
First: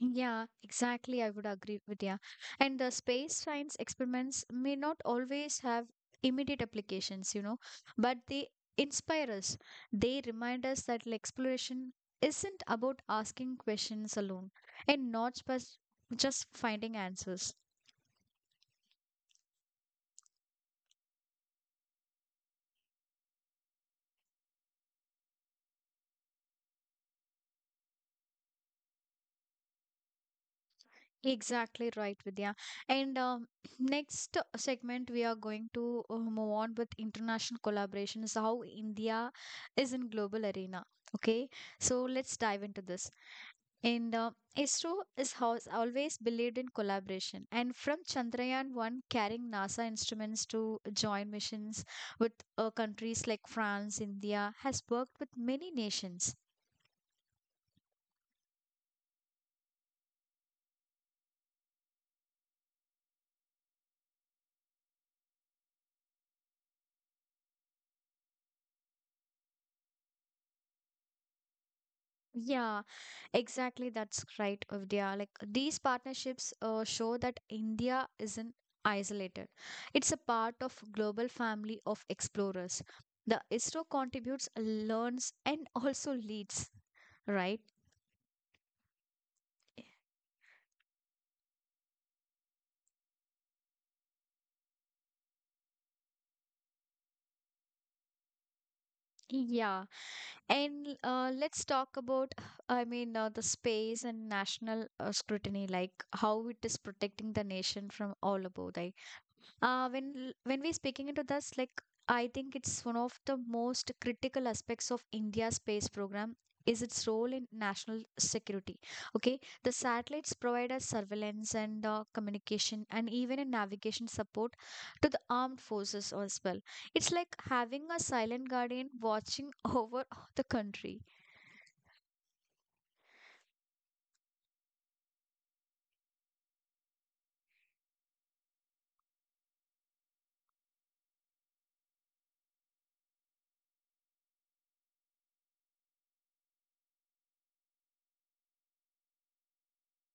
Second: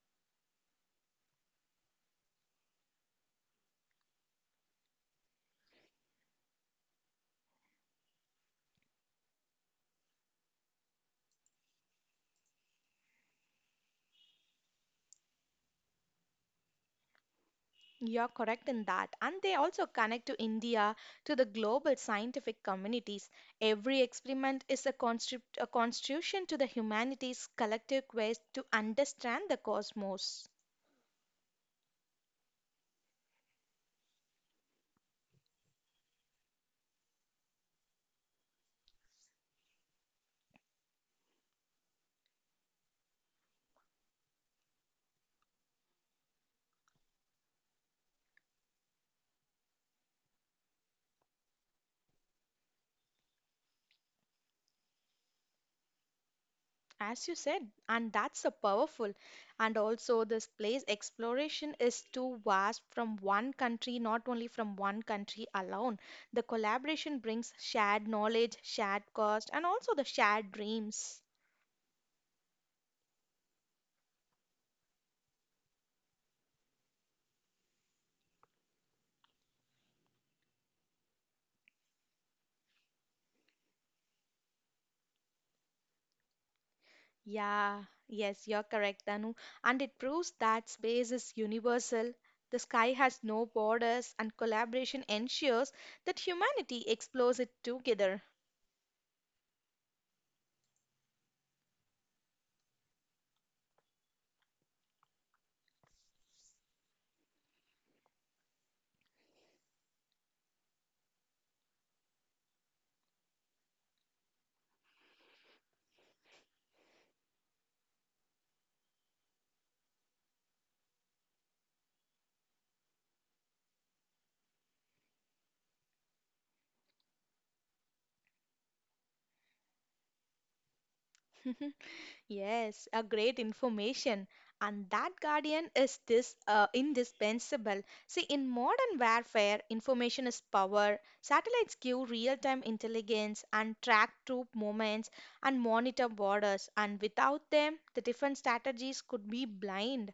Yeah, exactly. I would agree with, yeah. And the space science experiments may not always have immediate applications, you know, but they inspire us. They remind us that like, exploration isn't about asking questions alone and not just just finding answers. You're correct in that. And they also connect to India to the global scientific communities. Every experiment is a, a contribution to the humanity's collective quest to understand the cosmos. Exactly right, Vidya. And next segment, we are going to move on with international collaborations, how India is in global arena. Okay, so let's dive into this. And ISRO is has always believed in collaboration. And from Chandrayaan 1 carrying NASA instruments to joint missions with countries like France, India has worked with many nations. As you said, and that's a powerful. And also, this place exploration is too vast from one country, not only from one country alone. The collaboration brings shared knowledge, shared cost, and also the shared dreams. Yeah, exactly, that's right, Vidya. Like these partnerships show that India isn't isolated. It's a part of global family of explorers. The ISRO contributes, learns, and also leads, right? Yeah, yes, you're correct, Danu. And it proves that space is universal. The sky has no borders, and collaboration ensures that humanity explores it together. Yeah, and let's talk about, I mean, the space and national scrutiny, like how it is protecting the nation from all above. Like, when we speaking into this, like I think it's one of the most critical aspects of India's space program is its role in national security. Okay, the satellites provide us surveillance and communication and even in navigation support to the armed forces as well. It's like having a silent guardian watching over the country. Yes, a great information. And that guardian is this indispensable. See, in modern warfare, information is power. Satellites give real-time intelligence and track troop movements and monitor borders. And without them, the different strategies could be blind.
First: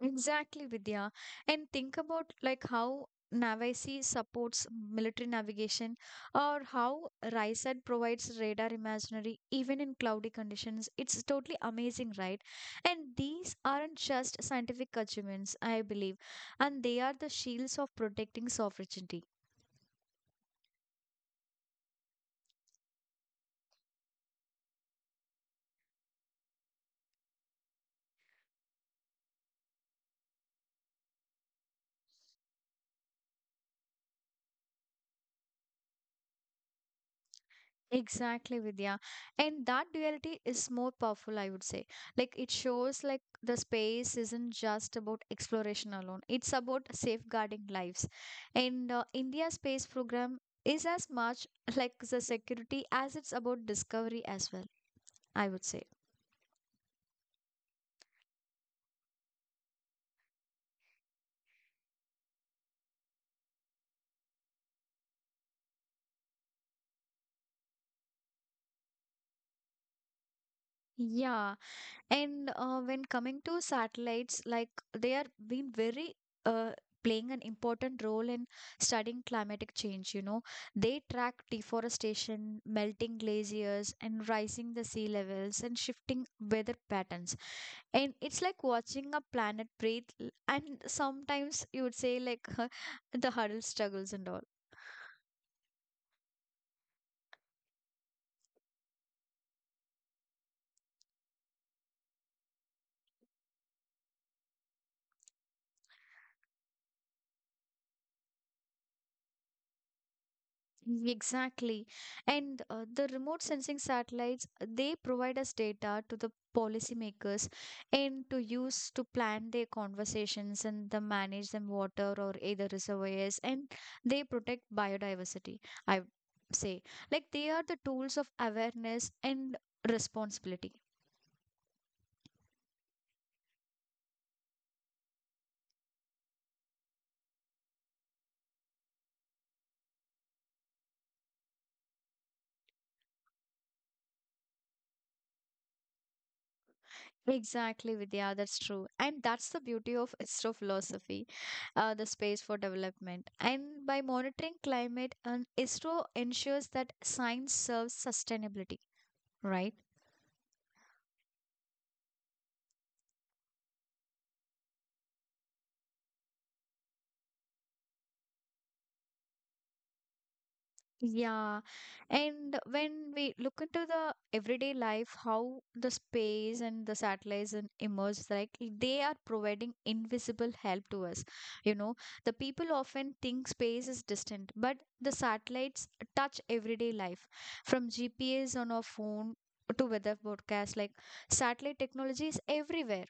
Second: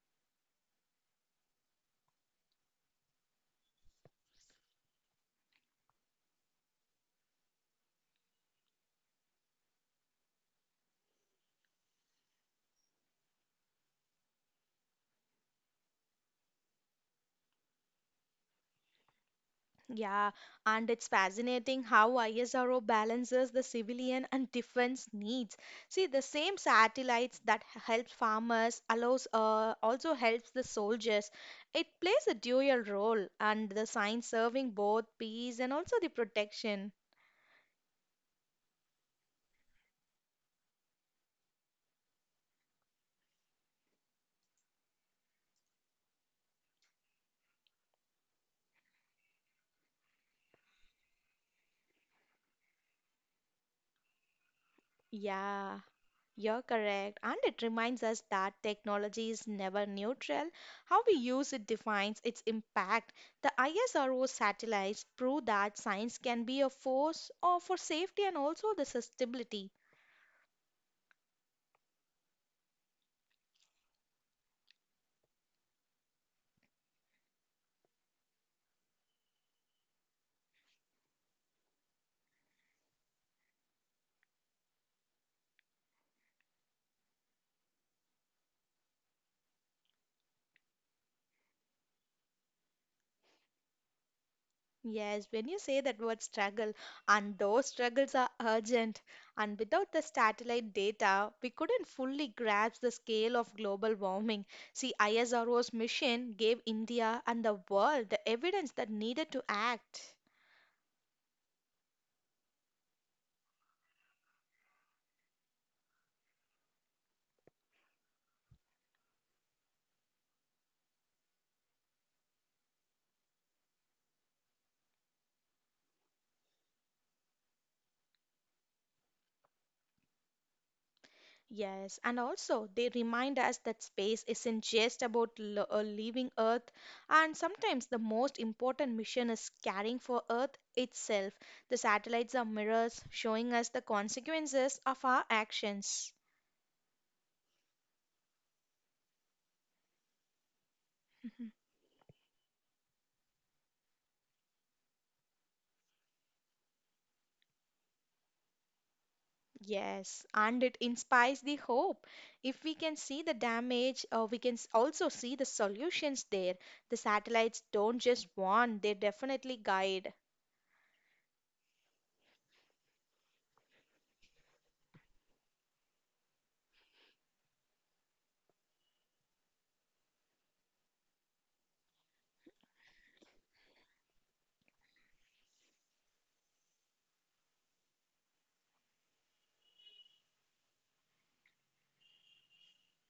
Exactly, Vidya. And think about like how Navasi supports military navigation or how RISAT provides radar imaginary even in cloudy conditions. It's totally amazing, right? And these aren't just scientific achievements, I believe, and they are the shields of protecting sovereignty. Yeah, and it's fascinating how ISRO balances the civilian and defense needs. See, the same satellites that helps farmers allows also helps the soldiers. It plays a dual role, and the science serving both peace and also the protection. Exactly, Vidya. And that duality is more powerful, I would say. Like it shows like the space isn't just about exploration alone. It's about safeguarding lives. And India Space Program is as much like the security as it's about discovery as well, I would Yeah. say. You're correct, and it reminds us that technology is never neutral. How we use it defines its impact. The ISRO satellites prove that science can be a force or for safety and also the sustainability. Yeah. And when coming to satellites, like they are being very uh, playing an important role in studying climatic change. You know, they track deforestation, melting glaciers, and rising the sea levels and shifting weather patterns. And it's like watching a planet breathe. And sometimes you would say like the huddle struggles and all. Yes, when you say that word struggle, and those struggles are urgent, and without the satellite data, we couldn't fully grasp the scale of global warming. See, ISRO's mission gave India and the world the evidence that needed to act. Exactly. And the remote sensing satellites, they provide us data to the policymakers and to use to plan their conversations and the manage them water or either reservoirs, and they protect biodiversity, I would say. Like they are the tools of awareness and responsibility. Yes, and also they remind us that space isn't just about leaving Earth, and sometimes the most important mission is caring for Earth itself. The satellites are mirrors showing us the consequences of our actions. Exactly, Vidya, that's true. And that's the beauty of astrophilosophy. Mhm. The space for development. And by monitoring climate, and ISRO ensures that science serves sustainability, right? Yes, and it inspires the hope. If we can see the damage, we can also see the solutions there. The satellites don't just warn, they definitely guide. Yeah. And when we look into the everyday life, how the space and the satellites and emerge, like they are providing invisible help to us. You know, the people often think space is distant, but the satellites touch everyday life from GPS on our phone to weather broadcast like satellite technology is everywhere.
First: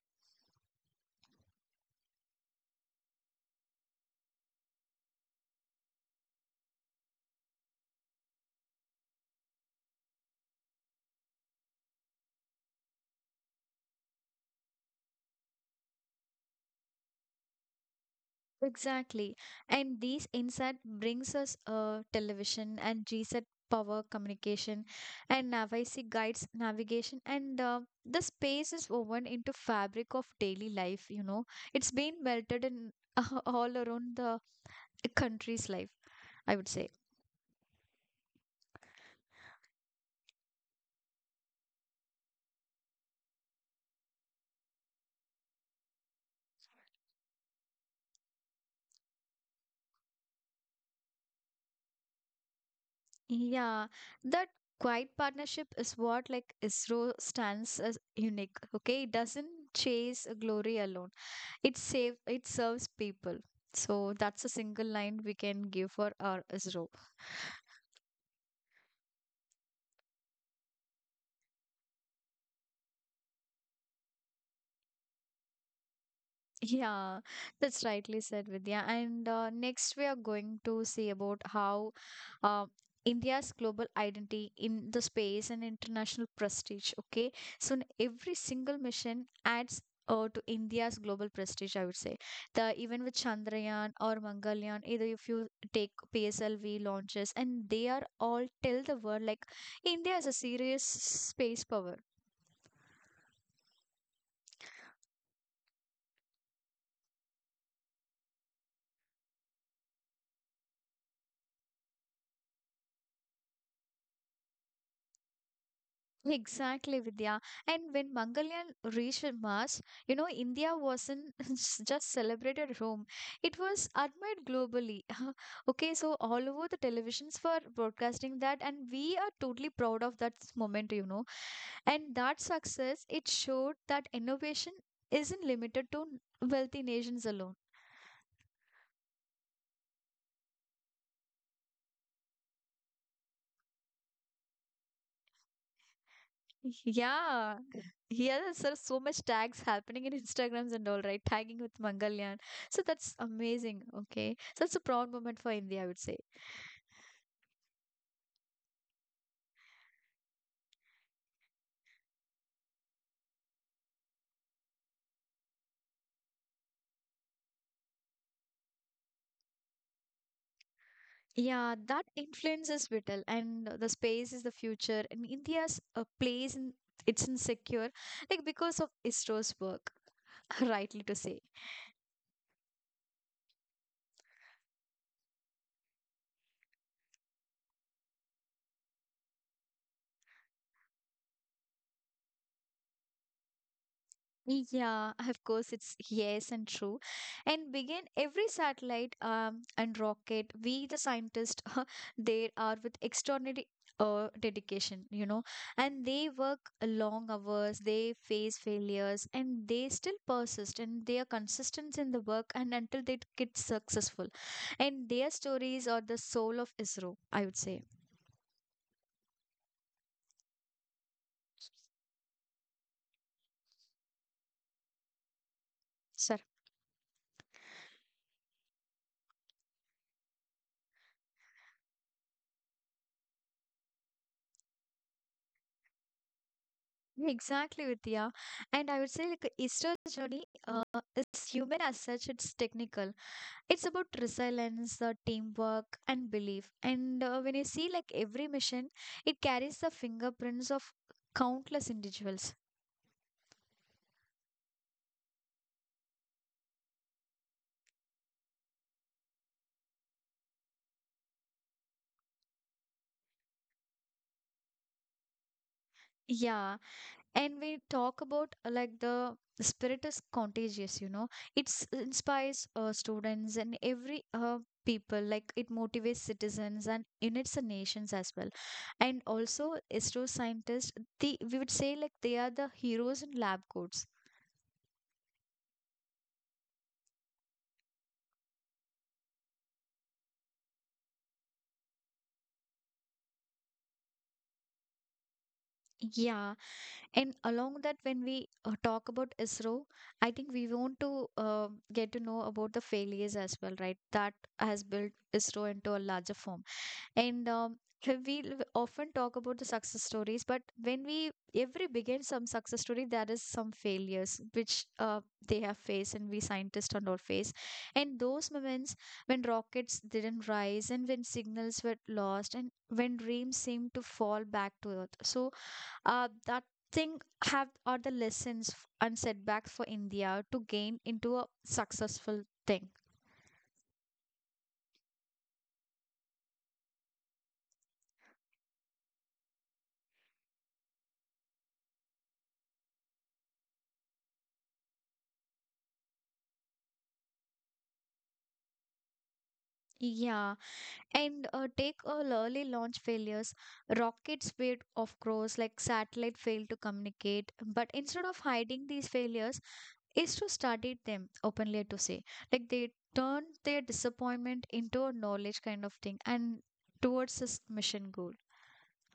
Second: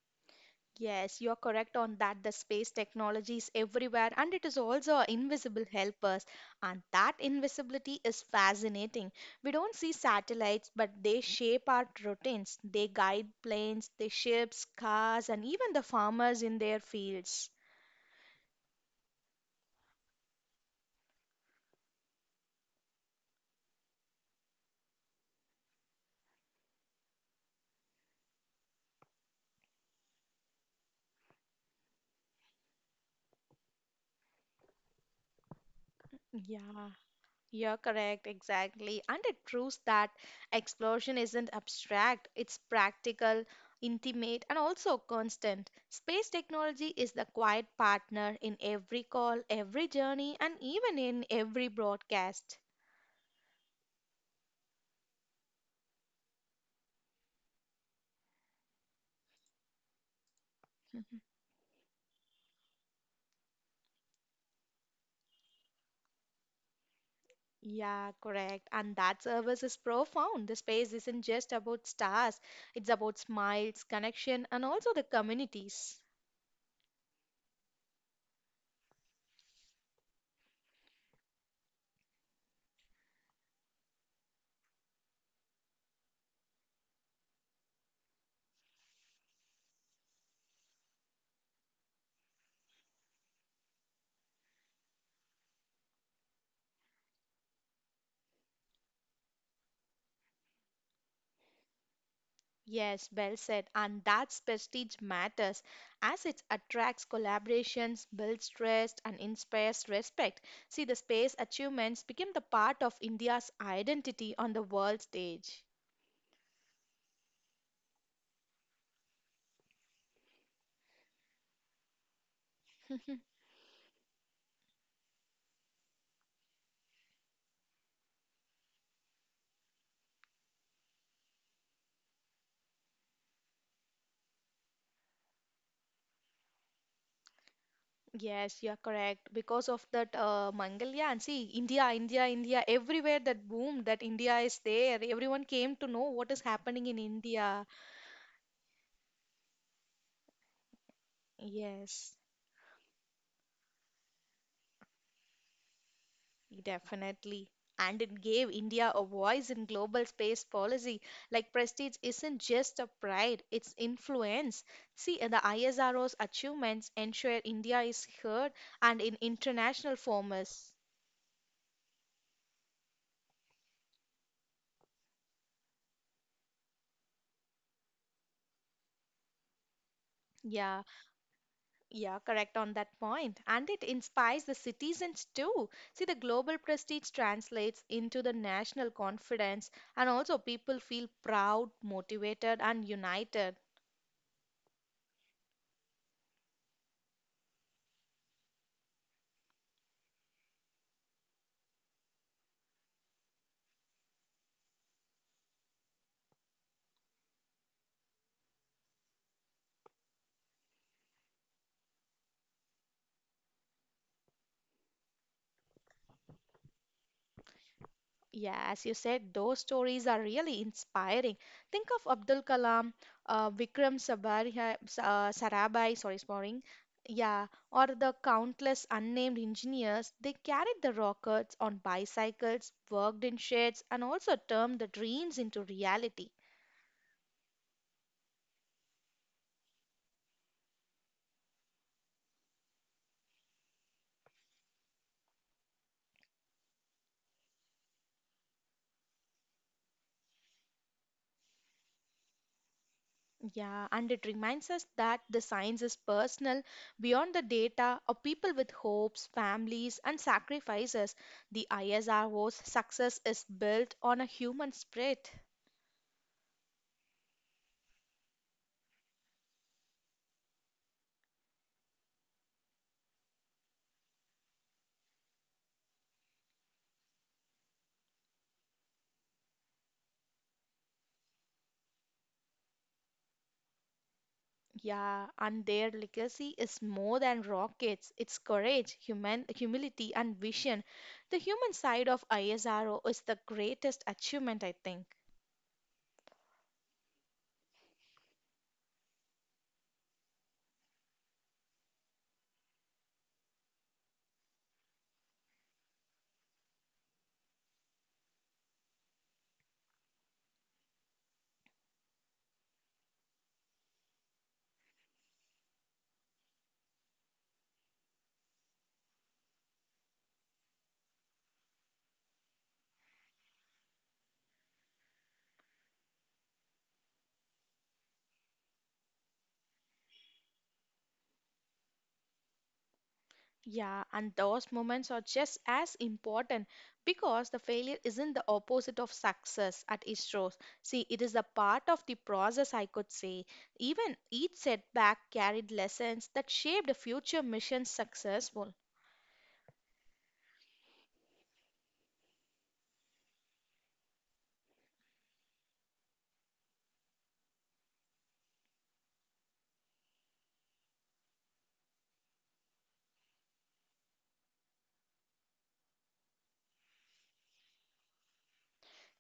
Yes, you're correct on that. The space technology is everywhere and it is also our invisible helpers. And that invisibility is fascinating. We don't see satellites, but they shape our routines. They guide planes, they ships, cars, and even the farmers in their fields. Exactly. And these insight brings us television and reset power communication, and NAVIC guides navigation, and the space is woven into fabric of daily life, you know. It's been melted in all around the country's life, I would Yeah. say. You're correct, exactly. And it proves that explosion isn't abstract, it's practical, intimate, and also constant. Space technology is the quiet partner in every call, every journey, and even in every broadcast. Yeah, that quiet partnership is what like ISRO stands as unique, okay? It doesn't chase glory alone. Mhm. It serves people, so that's a single line we can give for our ISRO. Yeah, correct. And that service is profound. The space isn't just about stars, it's about smiles, connection, and also the communities. Yeah, that's rightly said, Vidya. And next, we are going to see about how uh, India's global identity in the space and international prestige. Okay, so every single mission adds. To India's global prestige, I would say. The even with Chandrayaan or Mangalyaan, either if you take PSLV launches, and they are all tell the world like India is a serious space power. Yes, well said. And that's prestige matters as it attracts collaborations, builds trust, and inspires respect. See, the space achievements became the part of India's identity on the world stage. Exactly, Vidya. And when Mangalyaan reached Mars, you know, India wasn't just celebrated at home; Mhm. it was admired globally. Okay, so all over the televisions were broadcasting that, and we are totally proud of that moment, you know. And that success, it showed that innovation isn't limited to wealthy nations alone. Yes, you're correct. Because of that Mangalyaan, see, India, everywhere that boom, that India is there. Everyone came to know what is happening in Yeah. India. Yeah, there's so much tags happening in Instagrams and all, right? Tagging with Yes. Mangalyaan. So that's amazing. Okay. So that's a proud moment for India, I would say. Definitely. And it gave India a voice in global space policy. Like prestige isn't just a pride, it's influence. See, the ISRO's achievements ensure India is heard and in international formats. Yeah, that influence is vital, and the space is the future. And India's place in it's insecure, like because of ISRO's work, Yeah, rightly to say. yeah, correct on that point. And it inspires the citizens too. See, the global prestige translates into the national confidence, and also people feel proud, motivated, and united. Yeah, of course, it's yes and true. And begin every satellite and rocket, we the scientists, they are with extraordinary dedication, you know, and they work long hours, they face failures, and they still persist and they are consistent in the work and until they get successful. And their stories are the soul of ISRO, I would say. Yeah, as you said, those stories are really inspiring. Think of Abdul Kalam, Vikram Sabariya, Sarabhai, sorry, So, sparring. Yeah, or the countless unnamed engineers. They carried the rockets on bicycles, worked in sheds, and also turned the dreams into reality. yeah, exactly, Vidya. And I would say like Easter's journey is human as such, it's technical. It's about resilience, teamwork, and belief. And when you see like every mission, it carries the fingerprints of countless individuals. Yeah, and it reminds us that the science is personal, beyond the data of people with hopes, families, and sacrifices. The ISRO's success is built on a human spirit. Yeah, and we talk about like the spirit is contagious, you know, it's inspires students and every people, like it motivates citizens and units and nations as well, and also astro scientists. The we would say like they are the heroes in lab coats. Yeah, and their legacy is more than rockets. It's courage, human humility, and vision. The human side of ISRO is the greatest achievement, I think. Yeah, and along that when we talk about ISRO, I think we want to get to know about the failures as well, right, that has built ISRO into a larger form. And we often talk about the success stories, but when we every begins some success story, there is some failures which they have faced, and we scientists on our face. And those moments when rockets didn't rise, and when signals were lost, and when dreams seemed to fall back to earth. So that thing have are the lessons and setbacks for India to gain into a successful thing. Yeah, and those moments are just as important because the failure isn't the opposite of success at its source. See, it is a part of the process, I could say. Even each setback carried lessons that shaped future mission success. Yeah. And take all early launch failures. Rockets failed, of course, like satellite failed to communicate. But instead of hiding these failures, is to study them openly to say. Like they turned their disappointment into a knowledge kind of thing and towards this mission goal.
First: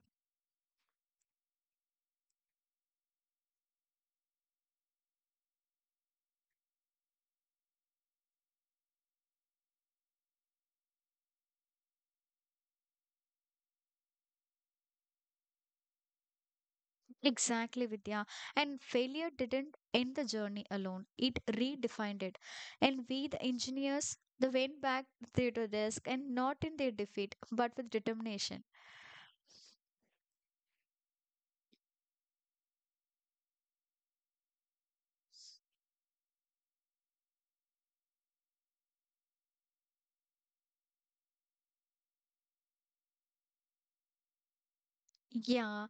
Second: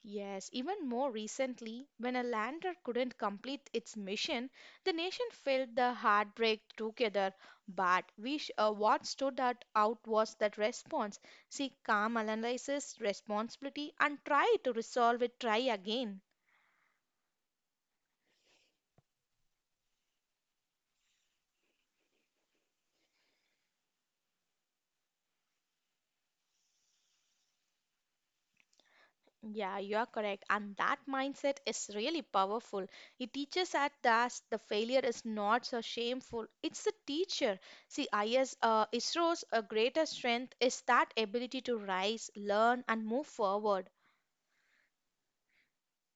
Yes, even more recently, when a lander couldn't complete its mission, the nation felt the heartbreak together. But what stood out was that response. See, calm analysis responsibility and try to resolve it, try again. Exactly, Vidya. And failure didn't end the journey alone. It redefined it. And we, the engineers, they went back to their desk and not in their defeat, but with determination. Yeah, you are correct. And that mindset is really powerful. It teaches us that the failure is not so shameful. It's the teacher. See, ISRO's greatest strength is that ability to rise, learn, and move forward. Yeah.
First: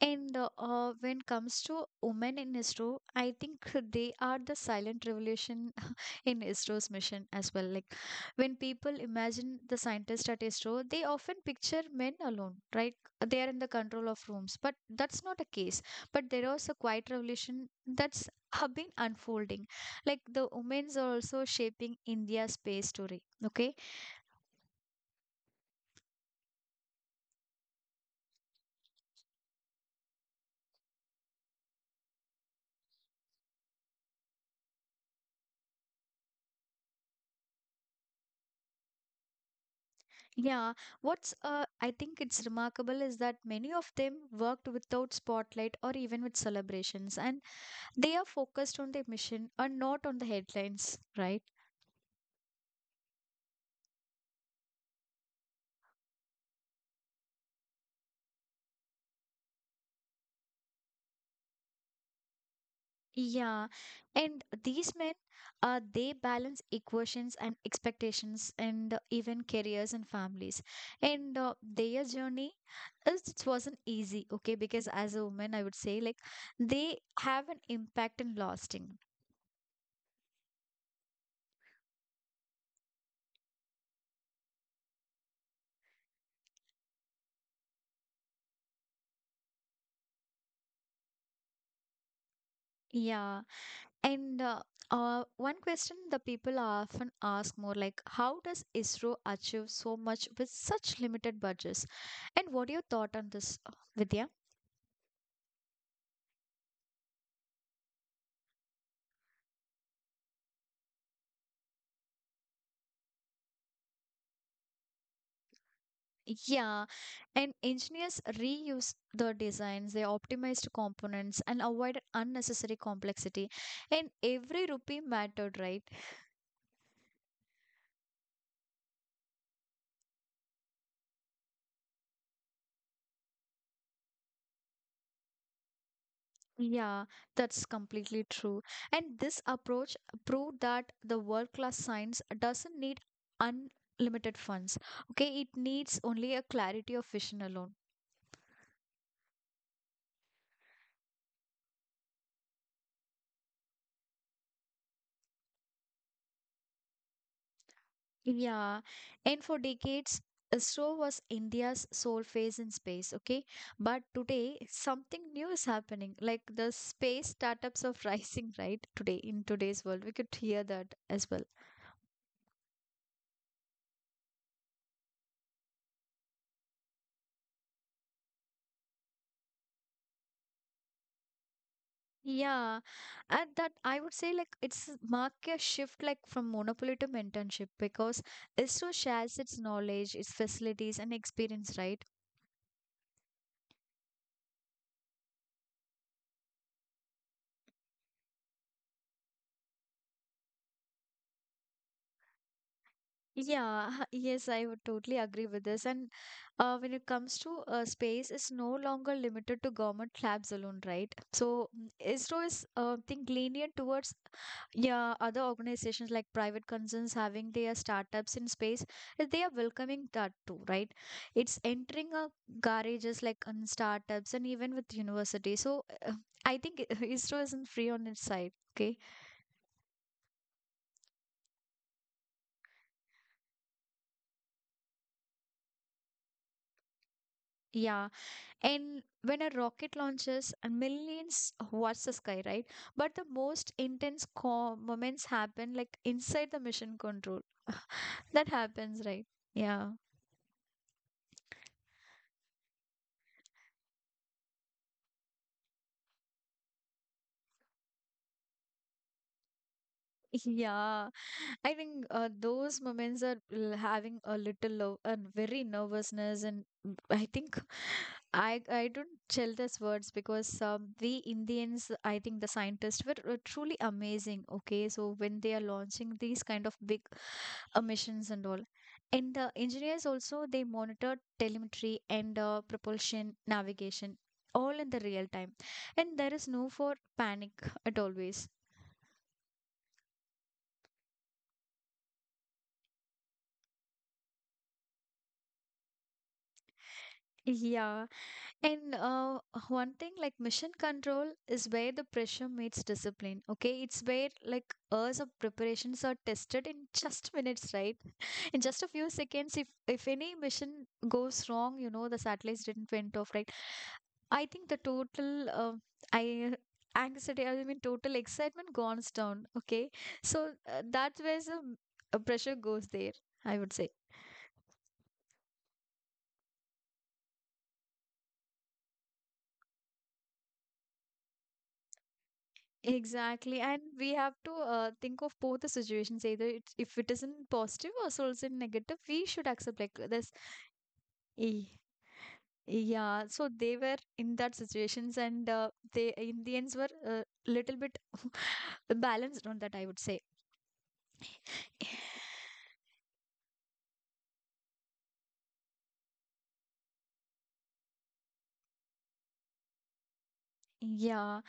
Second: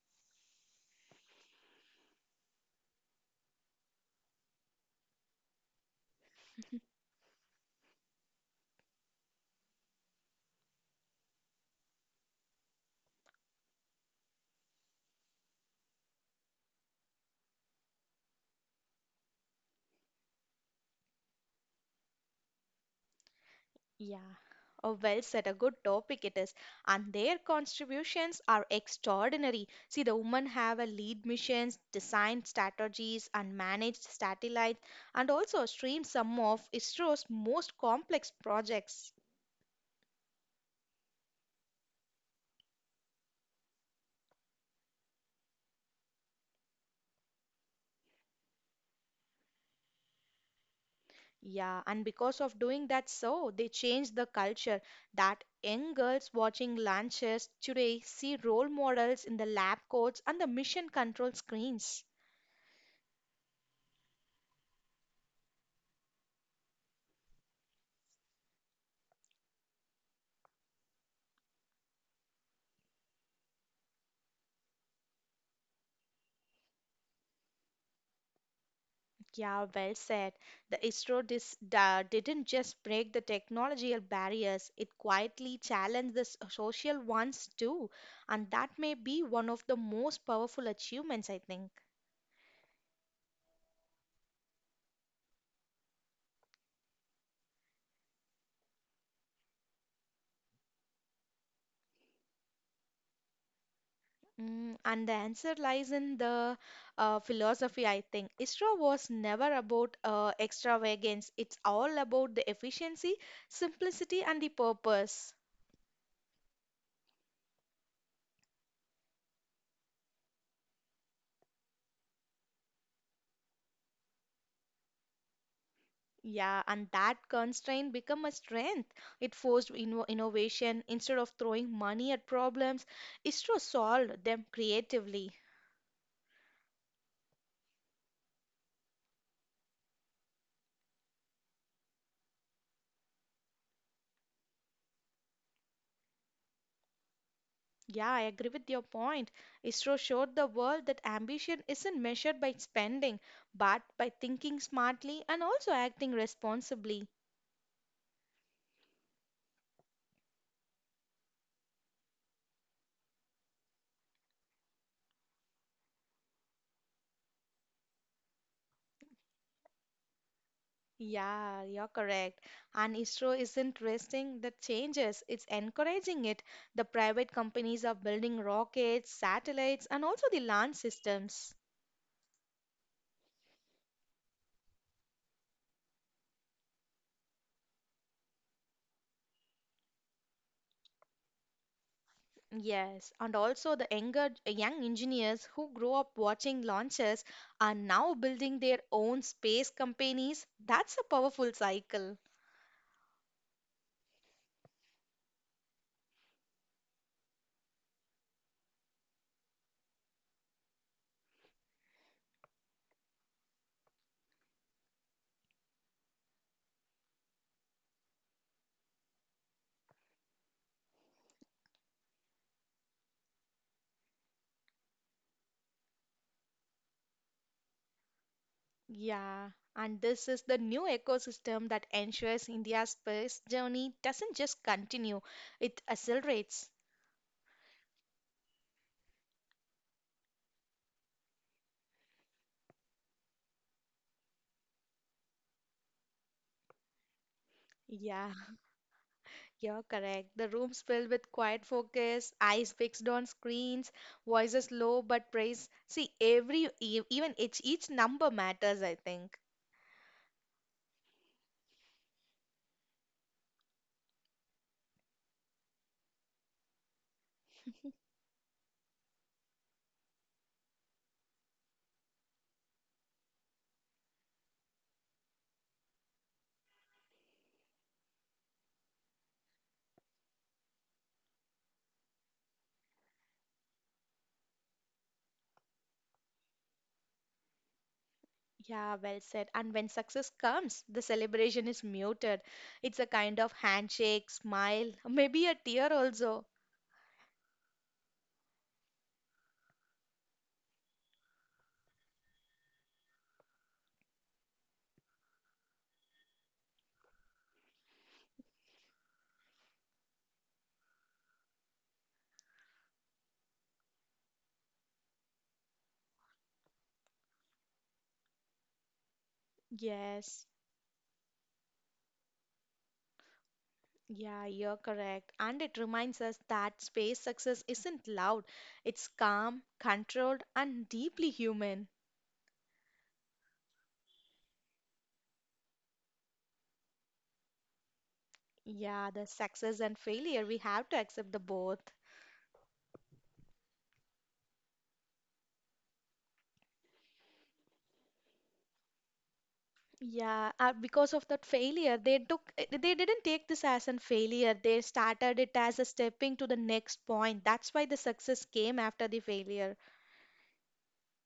And when comes to women in ISRO, I think they are the silent revolution in ISRO's mission as well. Like when people imagine the scientists at ISRO, they often picture men alone, right? They are in the control of rooms, but that's not a case. But there was a quiet revolution that's have been unfolding. Like the women's are also shaping India's space story. Okay, Yeah, oh, well said. A good topic it is. And their contributions are extraordinary. See, the women have a lead missions, designed strategies, and managed satellites, and also stream some of ISRO's most complex projects. yeah, what's I think it's remarkable is that many of them worked without spotlight or even with celebrations, and they are focused on their mission and not on the headlines, right? Yeah, and because of doing that, so they changed the culture that young girls watching lunches today see role models in the lab coats and the mission control screens. Yeah, and these men, they balance equations and expectations, and even careers and families. And their journey, it wasn't easy, okay? Because as a woman, I would say like they have an impact and lasting. Yeah, well said. The didn't just break the technological barriers, it quietly challenged the social ones too. And that may be one of the most powerful achievements, I think. Yeah. And one question the people often ask more like, how does ISRO achieve so much with such limited budgets? And what are your thought on this, Vidya? Mm, and the answer lies in the philosophy, I think. ISRO was never about extravagance. It's all about the efficiency, simplicity, and the purpose. Yeah, and engineers reuse the designs, they optimized components and avoided unnecessary complexity. And every rupee mattered, right? Yeah, and that constraint become a strength. It forced innovation. Instead of throwing money at problems, ISRO solved them creatively. Yeah, that's completely true. And this approach proved that the world-class science doesn't need unlimited funds. Okay, it needs only a clarity of vision alone. Yeah, I agree with your point. ISRO showed the world that ambition isn't measured by spending, but by thinking smartly and also acting responsibly. Yeah, and for decades, so was India's sole phase in space. Okay, but today something new is happening. Like the space startups are rising, right? Today in today's world, we could hear that as well. Yeah, you're correct. And ISRO isn't resting the changes, it's encouraging it. The private companies are building rockets, satellites, and also the land systems. Yeah, and that I would say like it's mark a shift like from monopoly to mentorship because ISRO shares its knowledge, its facilities and experience, right? Yes, and also the young engineers who grow up watching launches are now building their own space companies. That's a powerful cycle. Yeah, yes, I would totally agree with this. And when it comes to space, it's no longer limited to government labs alone, right? So mm, ISRO is lenient towards yeah other organizations like private concerns having their startups in space. They are welcoming that too, right? It's entering a garages like on startups and even with university. So I think ISRO isn't free on its side. Okay. Yeah, and this is the new ecosystem that ensures India's space journey doesn't just continue, it accelerates. Yeah. And when a rocket launches, and millions watch the sky, right? But the most intense moments happen like inside the mission control. That Yeah. happens, right? Yeah. You're correct. The room's filled with quiet focus, eyes fixed on screens, voices low but praise. See, every even each number matters, I think. Yeah, I think those moments are having a little low, a very nervousness, and mm, I think I don't tell these words because the Indians, I think the scientists were truly amazing. Okay, so when they are launching these kind of big missions and all, and the engineers also they monitor telemetry and propulsion navigation all in the real time, and there is no for panic at always. Yeah, well said. And when success comes, the celebration is muted. It's a kind of handshake, smile, maybe a tear also. Yeah. And one thing like mission control is where the pressure meets discipline. Okay, it's where like hours of preparations are tested in just minutes, right? In just a few seconds, if any mission goes wrong, you know the satellites didn't went off, right? I think the total I anxiety, I mean total excitement goes down. Okay, so Yes. That where's the pressure goes there. I would say. Yeah, you're correct. And it reminds us that space success isn't loud. It's calm, controlled, and deeply human. Exactly. And we have to think of both the situations. Either it's, if it isn't positive or so it's in negative, we Yeah, should the accept like success and this. failure, we have to accept "Eh, the both. yeah. So they were in that situations and they Indians were a little bit balanced on that, I would say. Yeah, because of that failure, they took they didn't take this as a failure. They started it as a stepping to the next point. That's why the success came after the failure. Yeah,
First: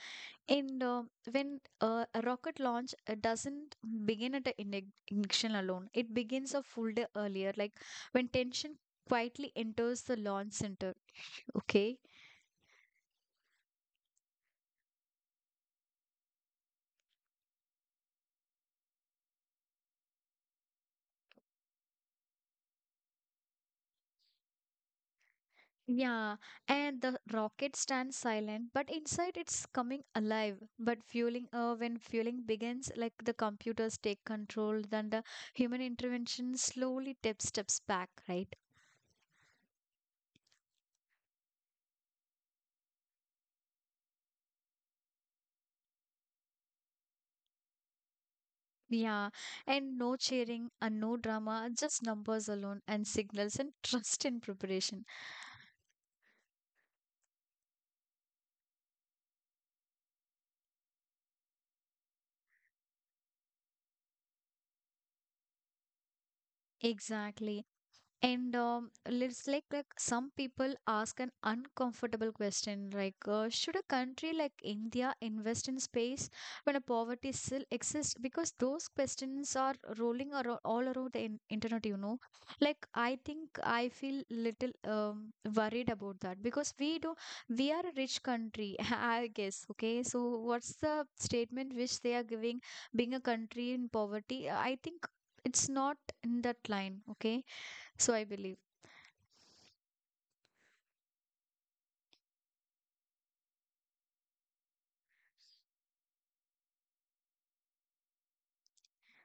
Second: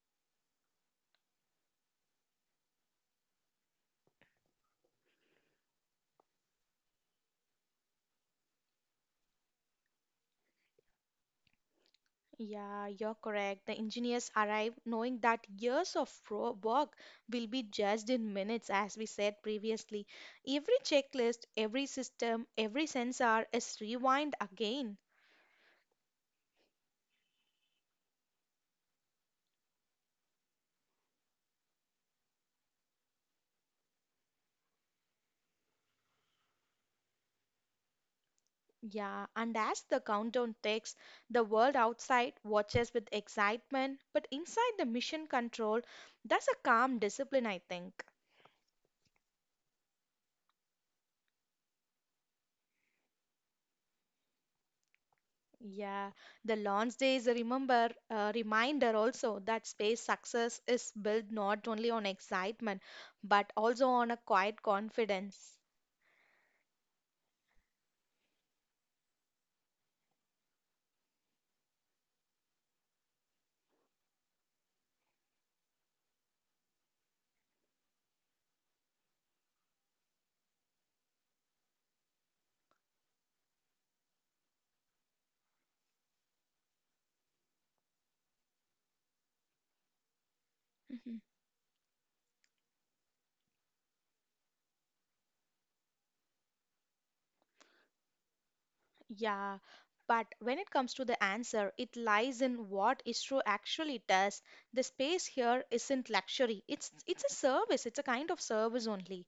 and when a rocket launch doesn't begin at an ignition alone, it begins a full day earlier, like when tension quietly enters the launch center. Okay, Yeah, you're correct. The engineers arrived knowing that years of work will be judged in minutes, as we said previously. Every checklist, every system, every sensor is rewind again. yeah, and the rocket stands silent, but inside it's coming alive. But fueling, when fueling begins, like the computers take control, then the human intervention slowly tip steps back, right? Yeah, and as the countdown ticks, the world outside watches with excitement, but inside the mission control, that's a calm discipline, I think. Yeah, and no cheering and no drama, just numbers alone and signals and trust in preparation. Yeah, the launch day is a remember reminder also that space success is built not only on excitement but also on a quiet confidence. Exactly. And it's like some people ask an uncomfortable question, like should a country like India invest in space when a poverty still exists? Because those questions are rolling around all around the internet, Like I think I feel little worried about that because we are a rich country, I guess. Okay, so what's the Mm-hmm. statement which they are giving? Being a country in poverty, I think it's not in that line. Okay, so I believe. Yeah, but when it comes to the answer, it lies in what ISRO actually does. The space here isn't luxury. It's a service. It's a kind of service only.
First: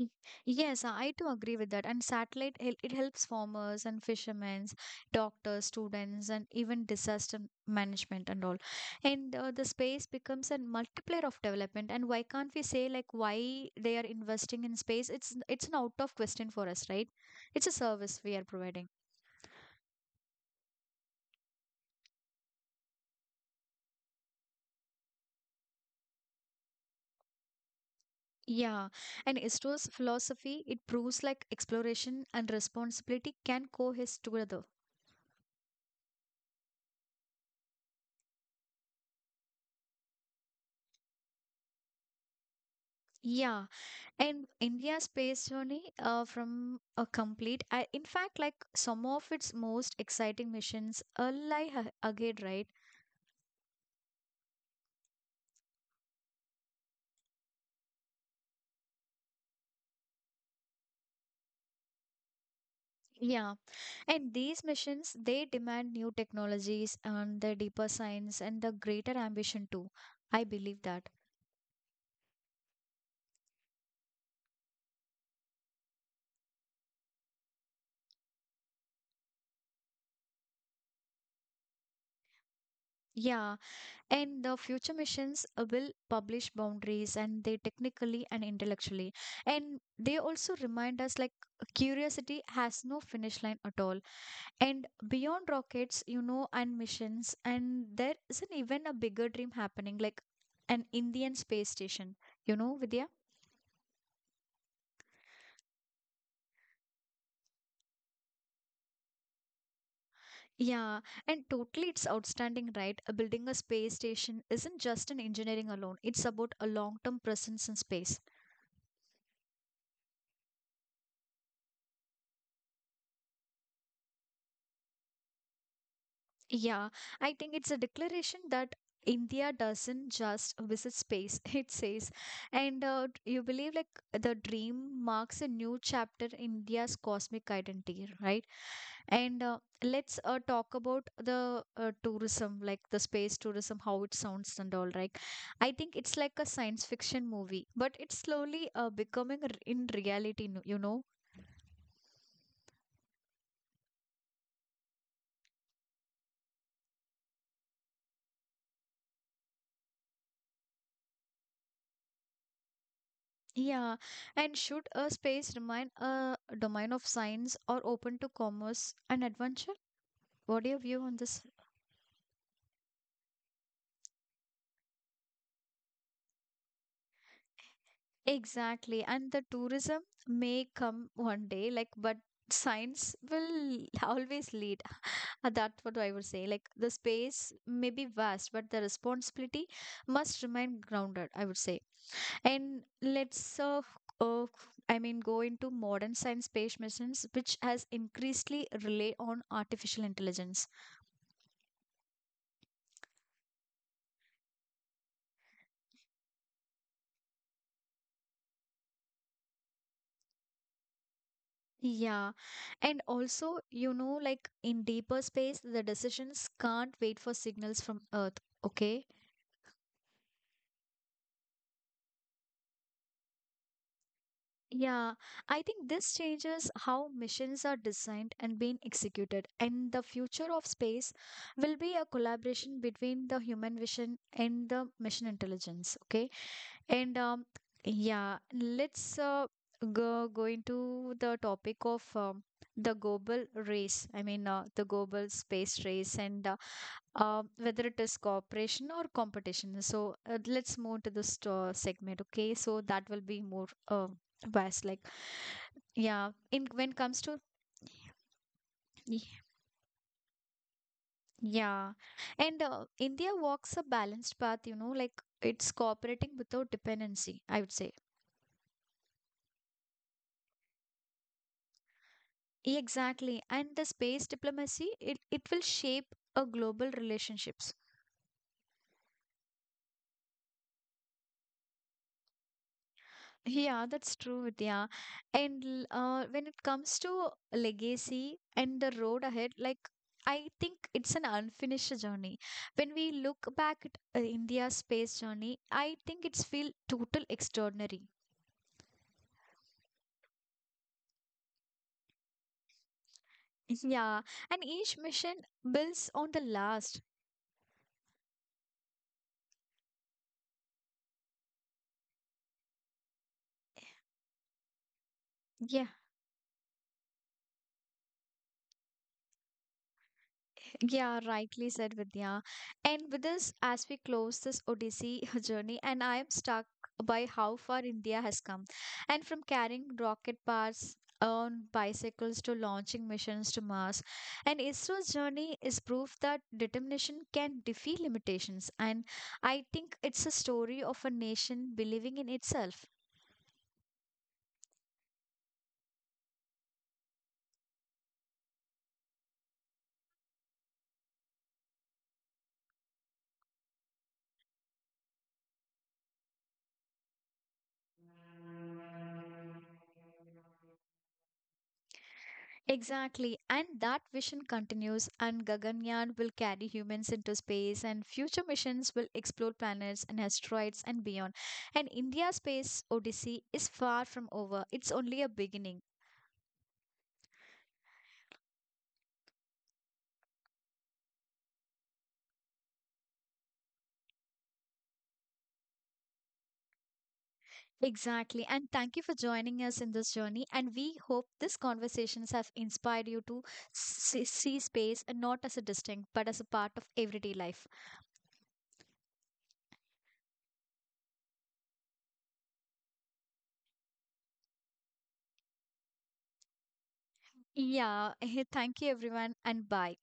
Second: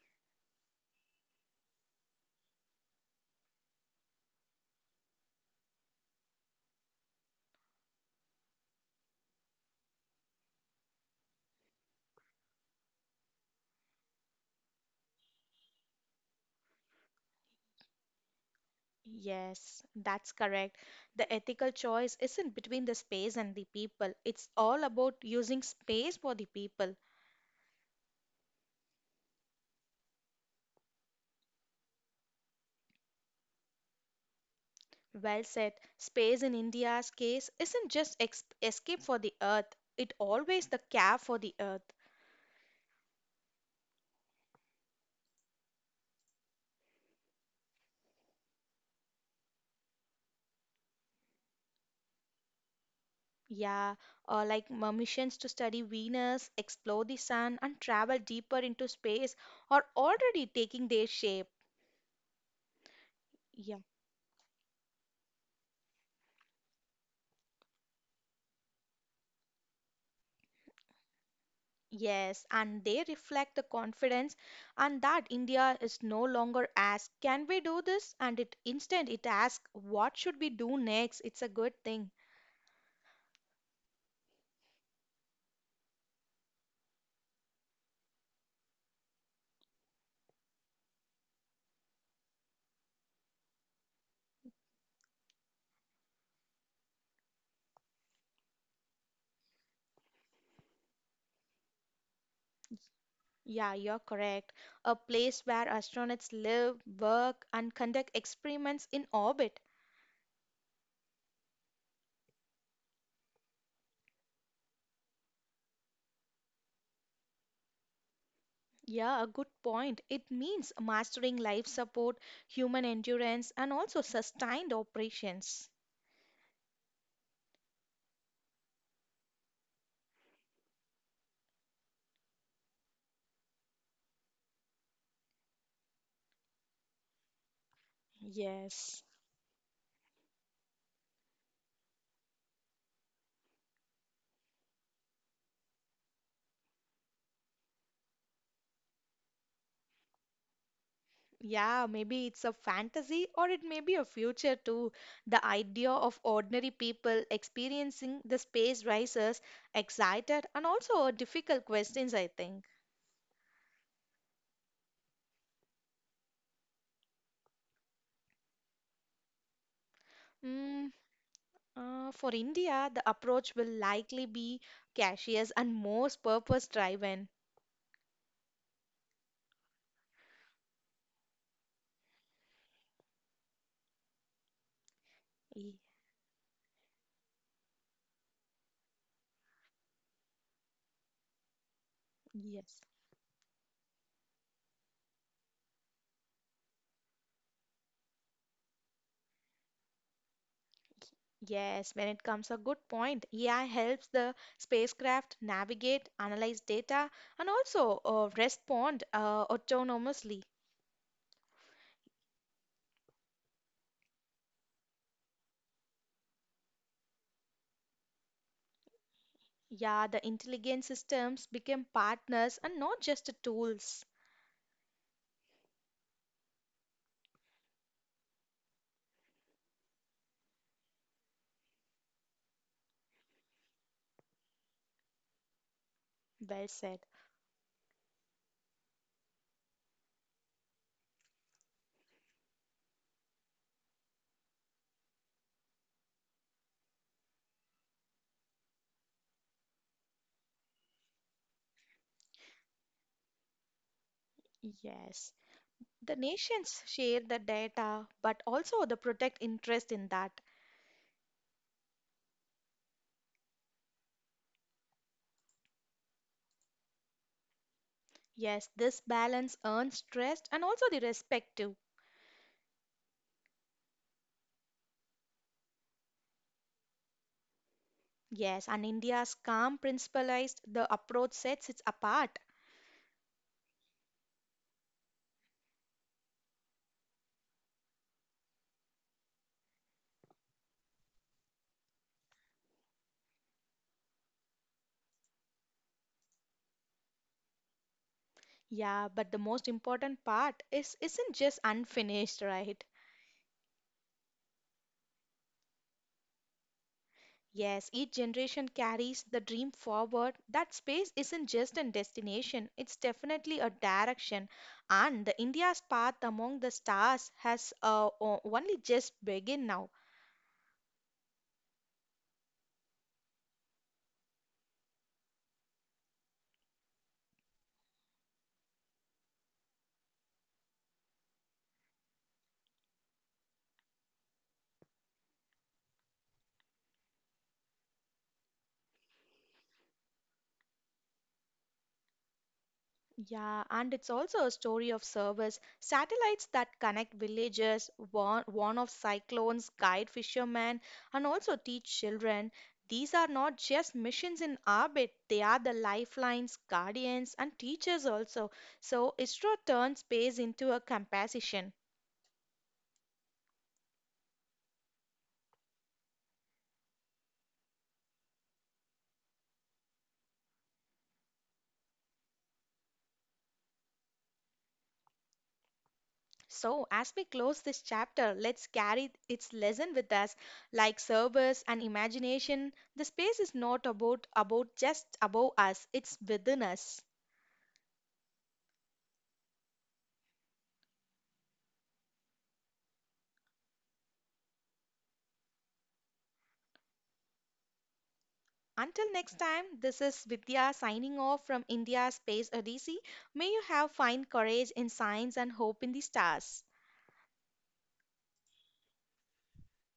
Mhm. Yes, I too agree with that. And satellite, it helps farmers and fishermen, doctors, students, and even disaster management and all. And the space becomes a multiplier of development. And why can't we say like why they are investing in space? It's an out of question for us, right? It's a service we are providing. Yes, that's correct. The ethical choice isn't between the space and the people. It's all about using space for the people. Yeah, and Isro's philosophy, it proves like exploration and responsibility can coexist together. Well said. Space in India's case isn't just ex escape for the earth. It always the care for the earth. Yeah, and India's space journey from a complete, I in fact, like some of its most exciting missions are ahead, right? Yeah, or like missions to study Venus, explore the sun, and travel deeper into space are already taking their shape. Yeah. Yeah, And these missions, they demand new technologies and the deeper science and the greater ambition too. I believe that. yes, and they reflect the confidence and that India is no longer asked, can we do this? And it instead it asks, what should we do next? It's a good thing. Yeah. And the future missions will publish boundaries and they technically and intellectually. And they also remind us like curiosity has no finish line at all. And beyond rockets, you know, and missions, and there isn't even a bigger dream happening, like an Indian space station, you know, Vidya? Yeah, you're correct. A place where astronauts live, work, and conduct experiments in orbit. Yeah, and totally it's outstanding, right? Building a space station isn't just an engineering alone, it's about a long term presence in space. Yeah, a good point. It means mastering life support, human endurance, and also sustained operations. Yeah, I think it's a declaration that India doesn't just visit space, it says. And you believe like the dream marks a new chapter in India's cosmic identity, right? Yes. And let's talk about the tourism, like the space tourism, how it sounds and all, right? I think it's like a science fiction movie, but it's slowly becoming in reality, you know? Yeah, maybe it's a fantasy or it may be a future too. The idea of ordinary people experiencing the space rises excited and also difficult questions, I think. Yeah, and should a space remain a domain of science or open to commerce and adventure? What do you Mm, view on this? For India, the approach will likely be cautious and most purpose driven. Exactly, and the tourism may come one day, like, but science will always lead. That's what I would say. Like, the space may be vast, but the responsibility must remain grounded, I would say. And Yes. let's uh, I mean, go into modern science space missions, which has increasingly rely on artificial intelligence. Yes, when it comes a good point, AI helps the spacecraft navigate, analyze data, and also respond autonomously. Yeah. And also, you know, like in deeper space, the decisions can't wait for signals from Earth. Okay. Yeah, the intelligent systems become partners and not just tools. Yeah. I think this changes how missions are designed and being executed. And the future of space will be a collaboration between the human vision and the mission intelligence. Okay. Well said. And yeah, let's go into the topic of the global race. I mean, the global space race, and whether it is cooperation or competition. So let's move to this segment. Okay, so that will be more vast. Like, Yes. The yeah, in nations when comes share to the data, but also the Ye- protect interest in that. Yeah. And India walks a balanced path, you know, like it's cooperating without dependency, I would say. Yes, this balance earns trust and also the respect too. Exactly. And the space diplomacy, it will shape a global relationships. Yes, and India's calm principalized the approach sets it apart. Yeah, that's true, Vidya. And when it comes to legacy and the road ahead, like I think it's an unfinished journey. When we look back at India's space journey, I think it's feel total extraordinary. Yeah, but the most important part is isn't just unfinished, right? Yeah, and each mission builds on the last. Yes, each generation carries the dream forward. That space isn't just a destination, it's definitely a direction. And the Yeah. India's path among the stars has only just begun now. Yeah, rightly said, Vidya. And with this, as we close this Odyssey journey, and I am stuck by how far India has come. And from carrying rocket parts on bicycles to launching missions to Mars. And ISRO's journey is proof that determination can defeat limitations. And I think it's a story of a nation believing in itself. Yeah, and it's also a story of service. Satellites that connect villages, warn of cyclones, guide fishermen, and also teach children. These are not just missions in orbit, they are the lifelines, guardians, and teachers also. So, ISRO turns space into a composition. Exactly, and that vision continues, and Gaganyaan will carry humans into space, and future missions will explore planets and asteroids and beyond. And India's space odyssey is far from over, it's only a beginning. So, as we close this chapter, let's carry its lesson with us. Like service and imagination, the space is not about just above us, it's within us. Exactly, and thank you for joining us in this journey. And we hope these conversations have inspired you to see space and not as a distinct, but as a part of everyday life. Until next time, this is Vidya signing off from India Space Odyssey. May you have fine courage in science and hope in the stars. Yeah, thank you, everyone, and bye.